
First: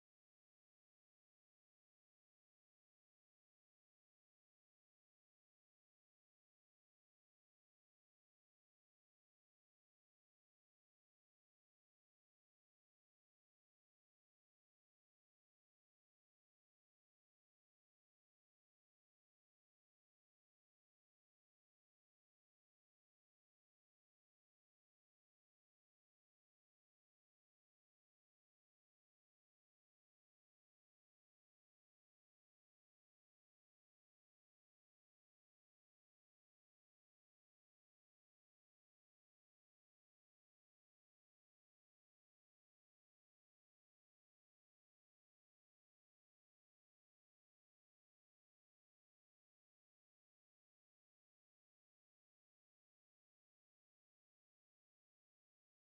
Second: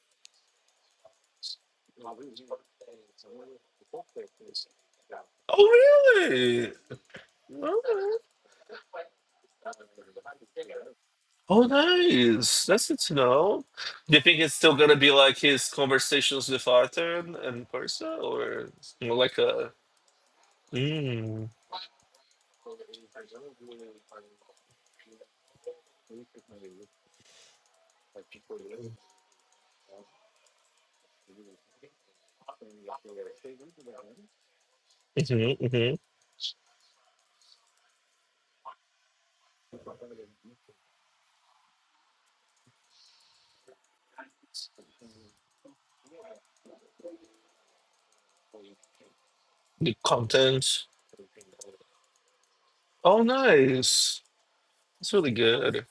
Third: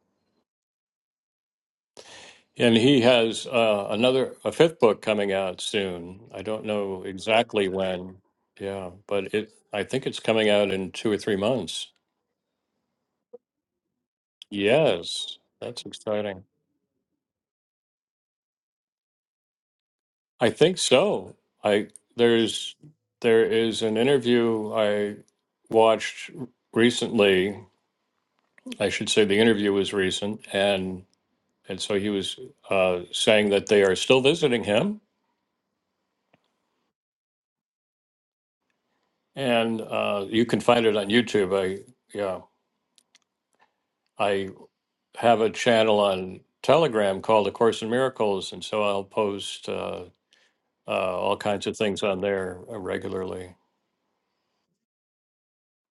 Speaker 1: And he has uh, another, a fifth book coming out
Speaker 2: Oh
Speaker 1: soon. I don't
Speaker 2: really?
Speaker 1: know exactly
Speaker 2: Okay.
Speaker 1: when. Yeah. But it, I think it's coming out in two or three
Speaker 2: Oh,
Speaker 1: months.
Speaker 2: nice. That's good to know. Do you think it's still gonna be like
Speaker 1: Yes.
Speaker 2: his
Speaker 1: That's exciting.
Speaker 2: conversations with Arthur and, and Persa, or it's more like a
Speaker 1: I think so.
Speaker 2: mm,
Speaker 1: I, there's, there is an interview I watched recently. I
Speaker 2: hmm
Speaker 1: should say the interview was recent. and. And so he was uh, saying that they are still visiting him,
Speaker 2: hmm
Speaker 1: and uh, you can find it on YouTube. I yeah, I have a channel on Telegram called A Course in Miracles, and so I'll post
Speaker 2: the
Speaker 1: uh,
Speaker 2: content?
Speaker 1: uh, all kinds of things on there uh,
Speaker 2: Oh,
Speaker 1: regularly.
Speaker 2: nice. That's really good.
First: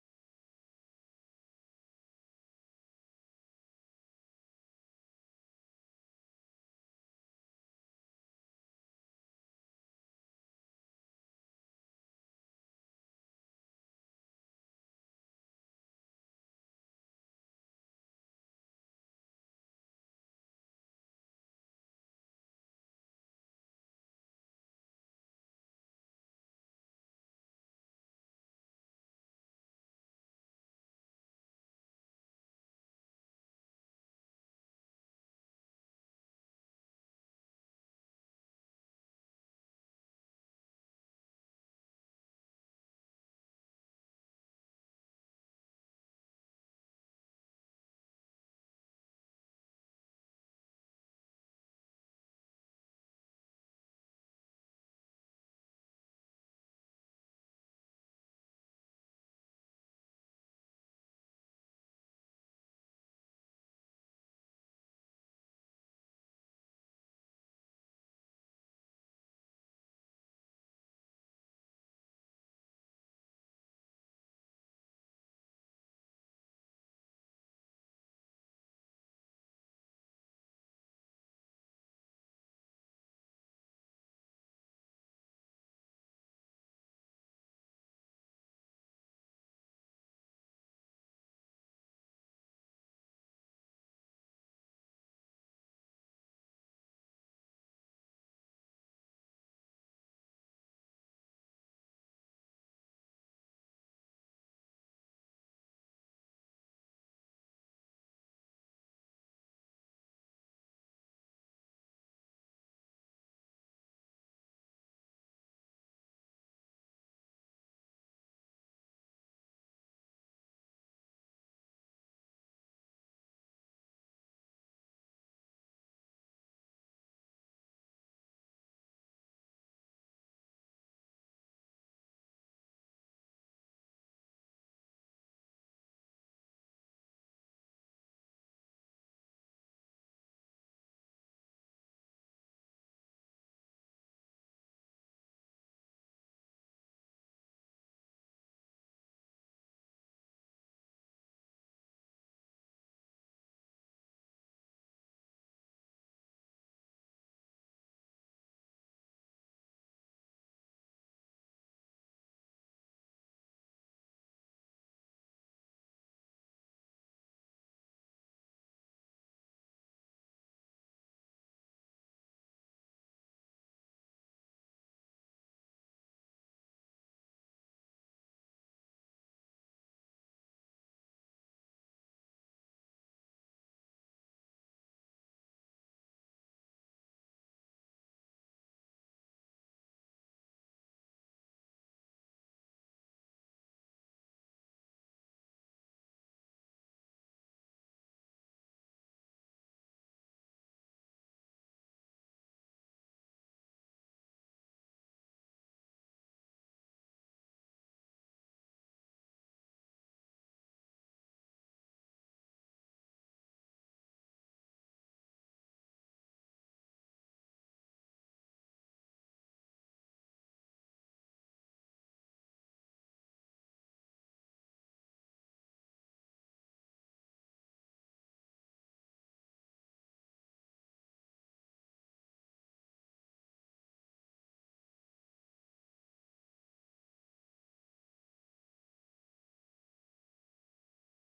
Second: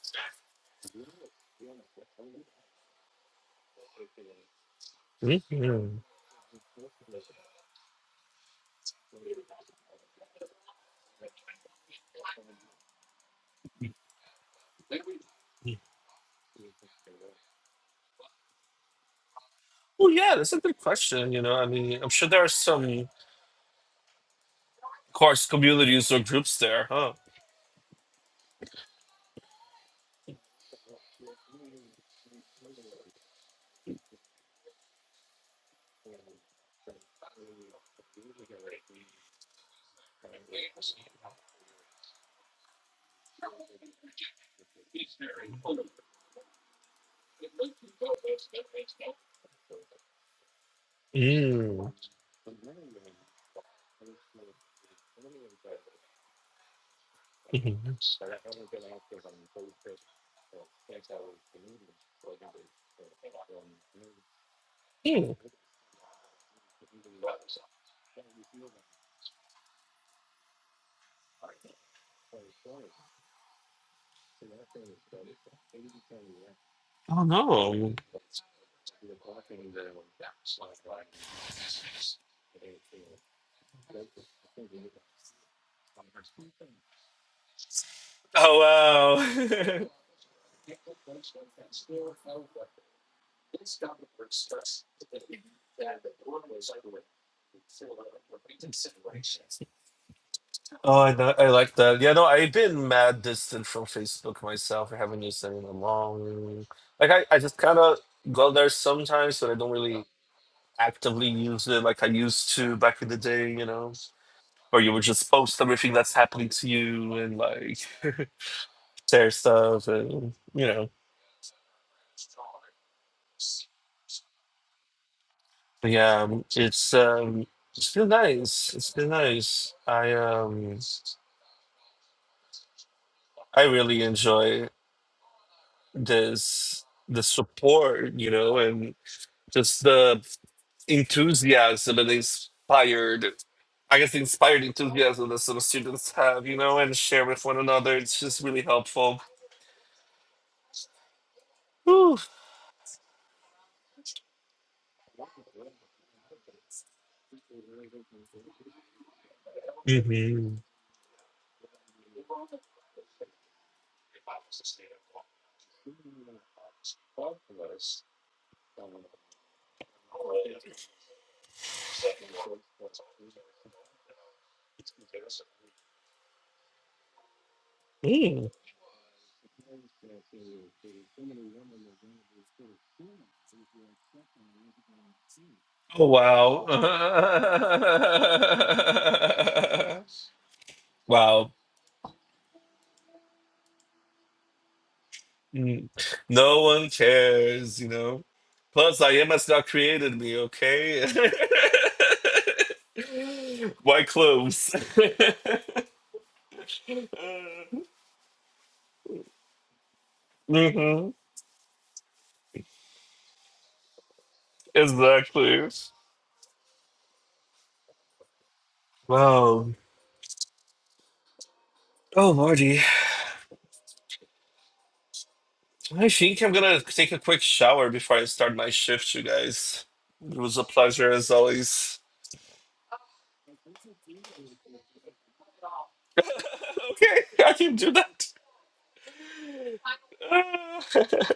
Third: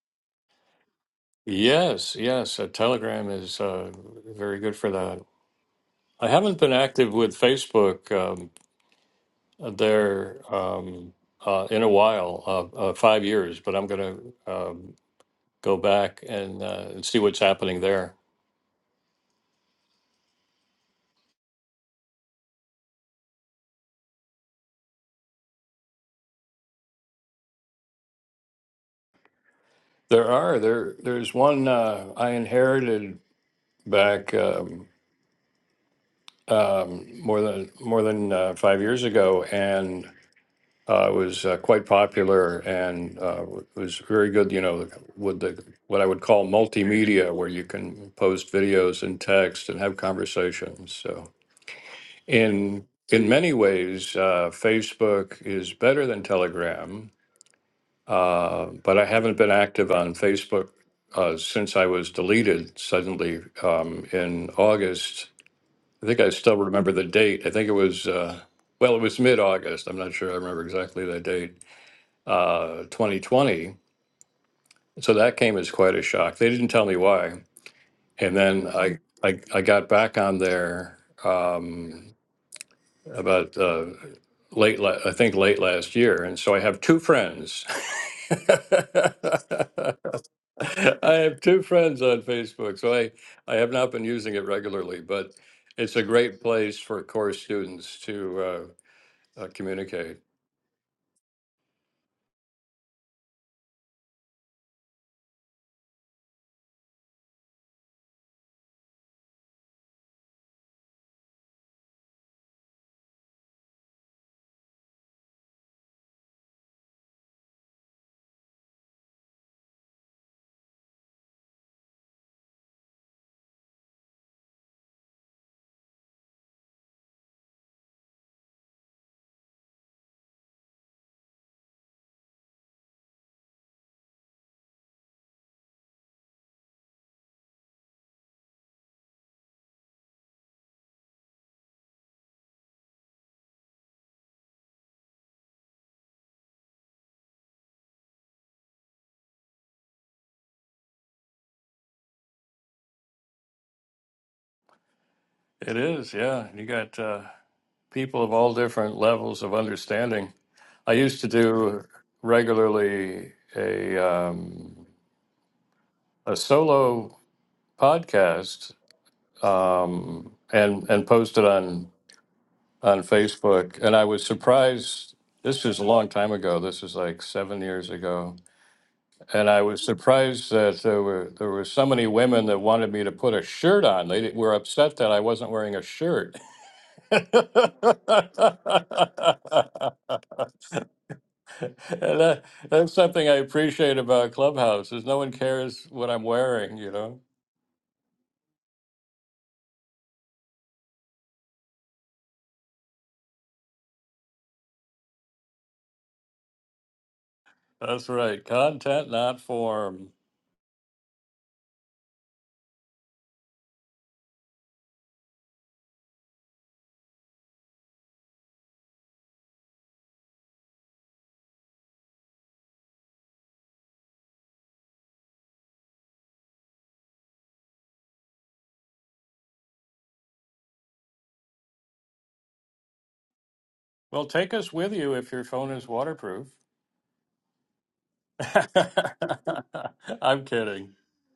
Speaker 1: Yes, yes, uh, Telegram is uh, very good for that.
Speaker 2: hmm
Speaker 1: I haven't been active with Facebook um, there um, uh, in a while, uh, uh, five years, but I'm going to. um, go back and, uh, and see what's happening there.
Speaker 2: Oh, yeah, that's a good question. You know, I mean, I'm sure there are some course communities or groups there, huh?
Speaker 1: There are there. There's one uh, I inherited back um, um, more than more than uh, five years ago, and uh, was uh, quite popular and uh, was very good. You know, with the what I would call multimedia, where you can post videos and text and have conversations. So
Speaker 2: Mm.
Speaker 1: in in many ways, uh, Facebook is better than Telegram
Speaker 2: Mm-hmm.
Speaker 1: Uh, but I haven't been active on Facebook uh, since I was deleted suddenly um, in August.
Speaker 2: Hmm.
Speaker 1: I think I still remember the date. I think it was, uh, well, it was mid August. I'm not sure I remember exactly the date, uh, 2020. So that came as quite a shock. They didn't tell me
Speaker 2: I don't
Speaker 1: why.
Speaker 2: know.
Speaker 1: And then I, I, I got back on there um, about uh, late, la- I think late last year. And so I have two friends.
Speaker 2: Oh wow.
Speaker 1: I have two friends on Facebook, so I, I have not been using it regularly, but it's a great place for core students to uh, uh, communicate.
Speaker 2: oh, I know, I like that. Yeah, no, I've been mad distant from Facebook myself. I haven't used it in a long. Like I, I just kind of go there sometimes, but I don't really actively use it like I used to back in the day. You know, where you would just post everything that's happening to you and like share stuff and you know. But yeah, um, it's um, it's been nice. It's been nice. I um, I really enjoy. this the support, you know, and just the enthusiasm and inspired I guess the inspired enthusiasm that some students have, you know, and share with one another. It's just really helpful. Whew.
Speaker 1: It is, yeah. You got uh, people of all different levels of understanding.
Speaker 2: Mhm.
Speaker 1: I used to do regularly a um, a solo podcast um, and and post it on on Facebook, and I was surprised. This was a long time ago. This was like seven years ago
Speaker 2: Mm.
Speaker 1: And I was surprised that there were there were so many women that wanted me to put a shirt on. They were upset that I wasn't wearing a
Speaker 2: Oh
Speaker 1: shirt.
Speaker 2: wow.
Speaker 1: and
Speaker 2: wow.
Speaker 1: that, that's something I appreciate about Clubhouse is no one cares
Speaker 2: Mm.
Speaker 1: what I'm
Speaker 2: No
Speaker 1: wearing.
Speaker 2: one
Speaker 1: You know,
Speaker 2: cares, you know. Plus, I IMS God created me, okay? Why clothes?
Speaker 1: that's right. Content, not form.
Speaker 2: hmm Exactly. Wow. Oh, Lordy. I think I'm gonna take a quick shower before I start my shift, you guys. It was a pleasure as always.
Speaker 1: Well, take us with you if your phone is waterproof.
Speaker 2: okay, I can do that.
Speaker 1: I'm kidding.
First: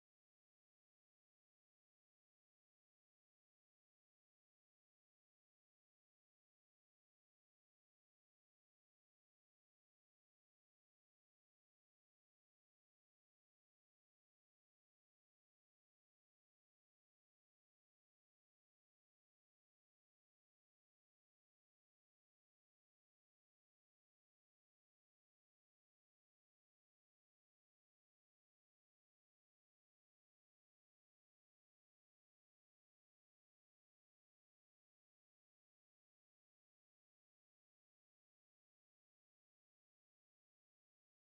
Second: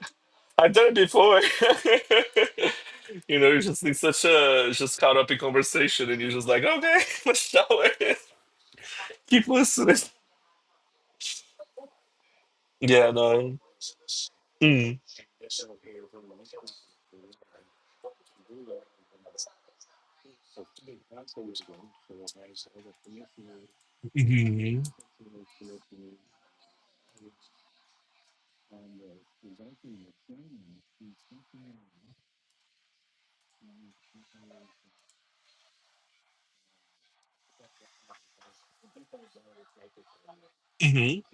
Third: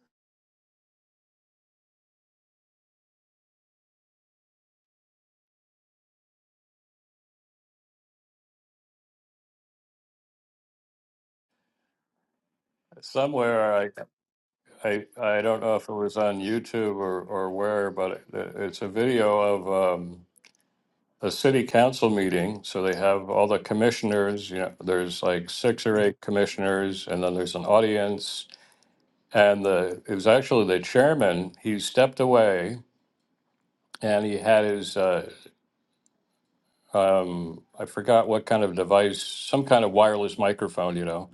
Speaker 2: I've done it before. you know, you're just in such a just caught up in conversation, and you're just like, okay, let's shower. Keep listening. Yeah, no.
Speaker 1: Somewhere I.
Speaker 2: Mm.
Speaker 1: I I don't know if it was on YouTube or or where, but it, it's a video of um, a city council meeting. So they have all the commissioners. You know,
Speaker 2: hmm
Speaker 1: there's like six or eight commissioners, and then there's an audience. And the it was actually the chairman. He stepped away, and he had his uh, um, I forgot what kind of device, some kind of wireless microphone, you
Speaker 2: hmm
Speaker 1: know.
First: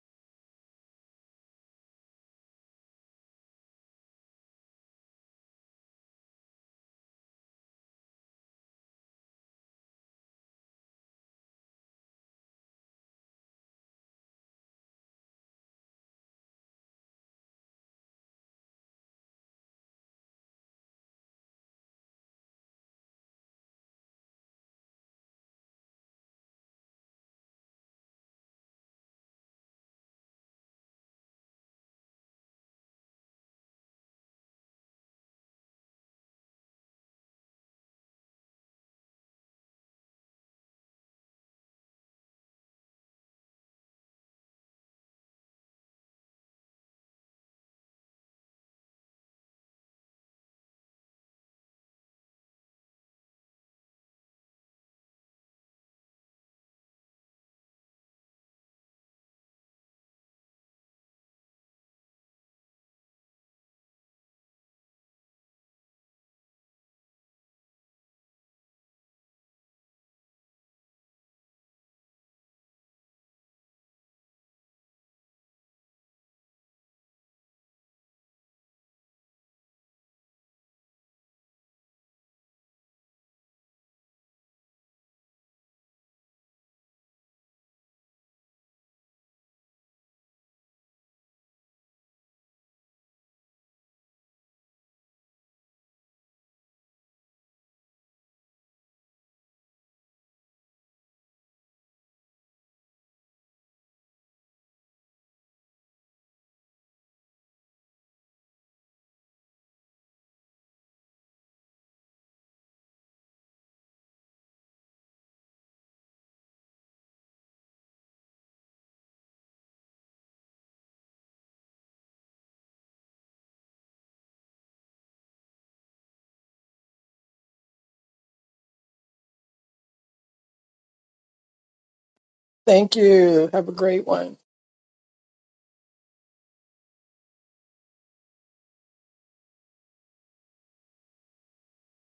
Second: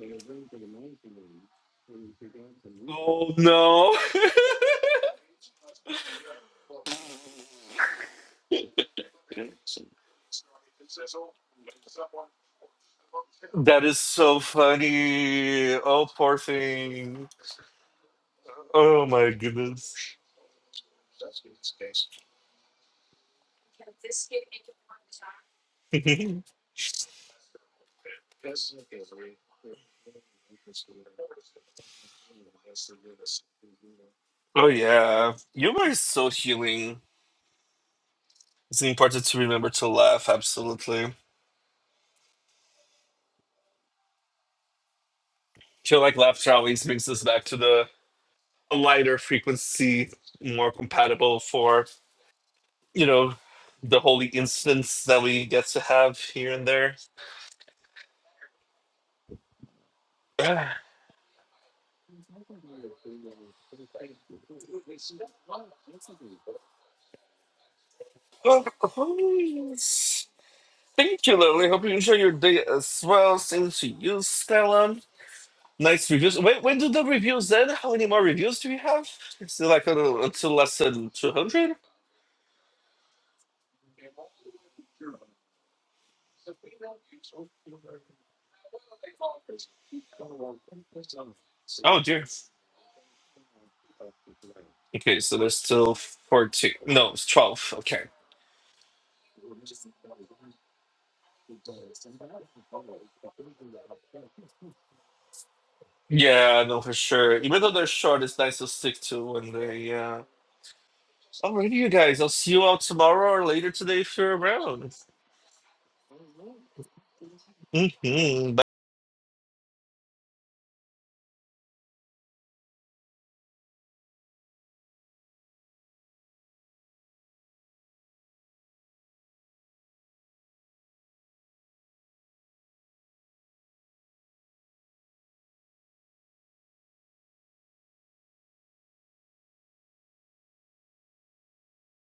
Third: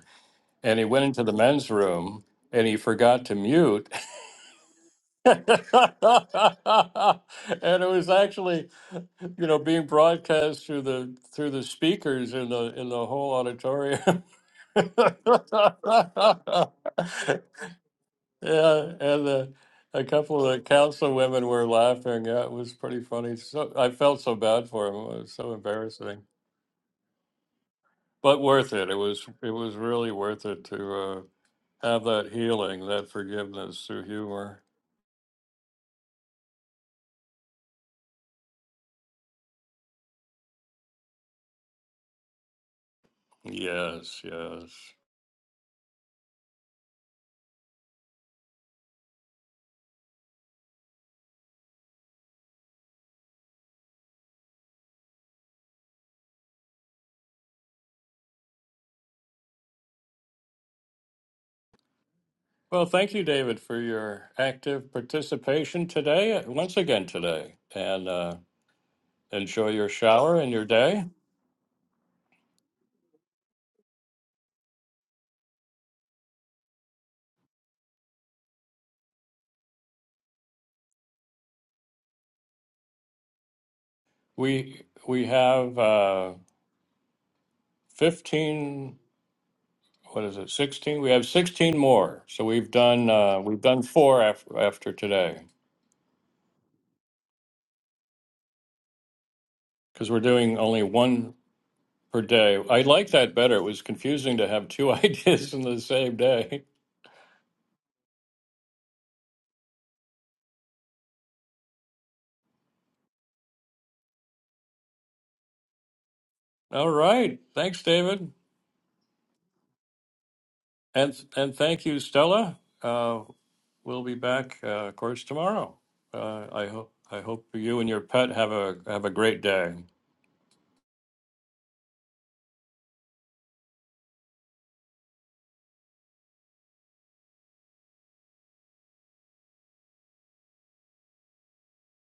Speaker 1: And he went into the men's room, and he forgot
Speaker 2: Oh
Speaker 1: to mute
Speaker 2: no,
Speaker 1: and it was actually you know being broadcast through the through the speakers in the in the whole
Speaker 2: that is
Speaker 1: auditorium
Speaker 2: so
Speaker 1: yeah
Speaker 2: funny. Oh, poor thing. Oh
Speaker 1: and
Speaker 2: my
Speaker 1: the,
Speaker 2: goodness.
Speaker 1: a couple of the council women were laughing yeah it was pretty funny so i felt so bad for him it was so embarrassing but worth it it was it was really worth it to uh, have that healing that forgiveness through humor
Speaker 2: oh yeah, humor is so healing. It's important to remember to laugh. Absolutely.
Speaker 1: yes yes
Speaker 2: feel like laughter always brings us back to the lighter frequency, more compatible for, you know, the holy instance that we get to have here and there. Ah.
Speaker 1: Well, thank you, David, for your active participation today, once again today, and uh,
Speaker 2: Well,
Speaker 1: enjoy
Speaker 2: oh,
Speaker 1: your shower and your day.
Speaker 2: Thank you, Lily. Hope you enjoy your day as well. Same to you, Stella. Nice reviews. When, when do the reviews end? How many more reviews do we have? Is it like a little- until less than 200?
Speaker 1: We we have uh, fifteen. What is it? Sixteen. We have sixteen
Speaker 2: Oh,
Speaker 1: more.
Speaker 2: dear.
Speaker 1: So we've done uh, we've done four after after
Speaker 2: Okay, so
Speaker 1: today
Speaker 2: there's still 14. No, it's 12. Okay.
Speaker 1: because we're doing only one per day. I like that better. It was confusing to have two ideas in the same
Speaker 2: Yeah,
Speaker 1: day.
Speaker 2: no, for sure. Even though they're short, it's nice to stick to when they. Yeah, Alrighty, you guys. I'll see you all tomorrow or later today if you're around.
Speaker 1: All right. Thanks, David.
Speaker 2: hmm
Speaker 1: And and thank you, Stella. Uh, we'll be back, uh, of course, tomorrow. Uh, I hope I hope you and your pet have a have a great day.
Speaker 3: Thank you. Have a great one.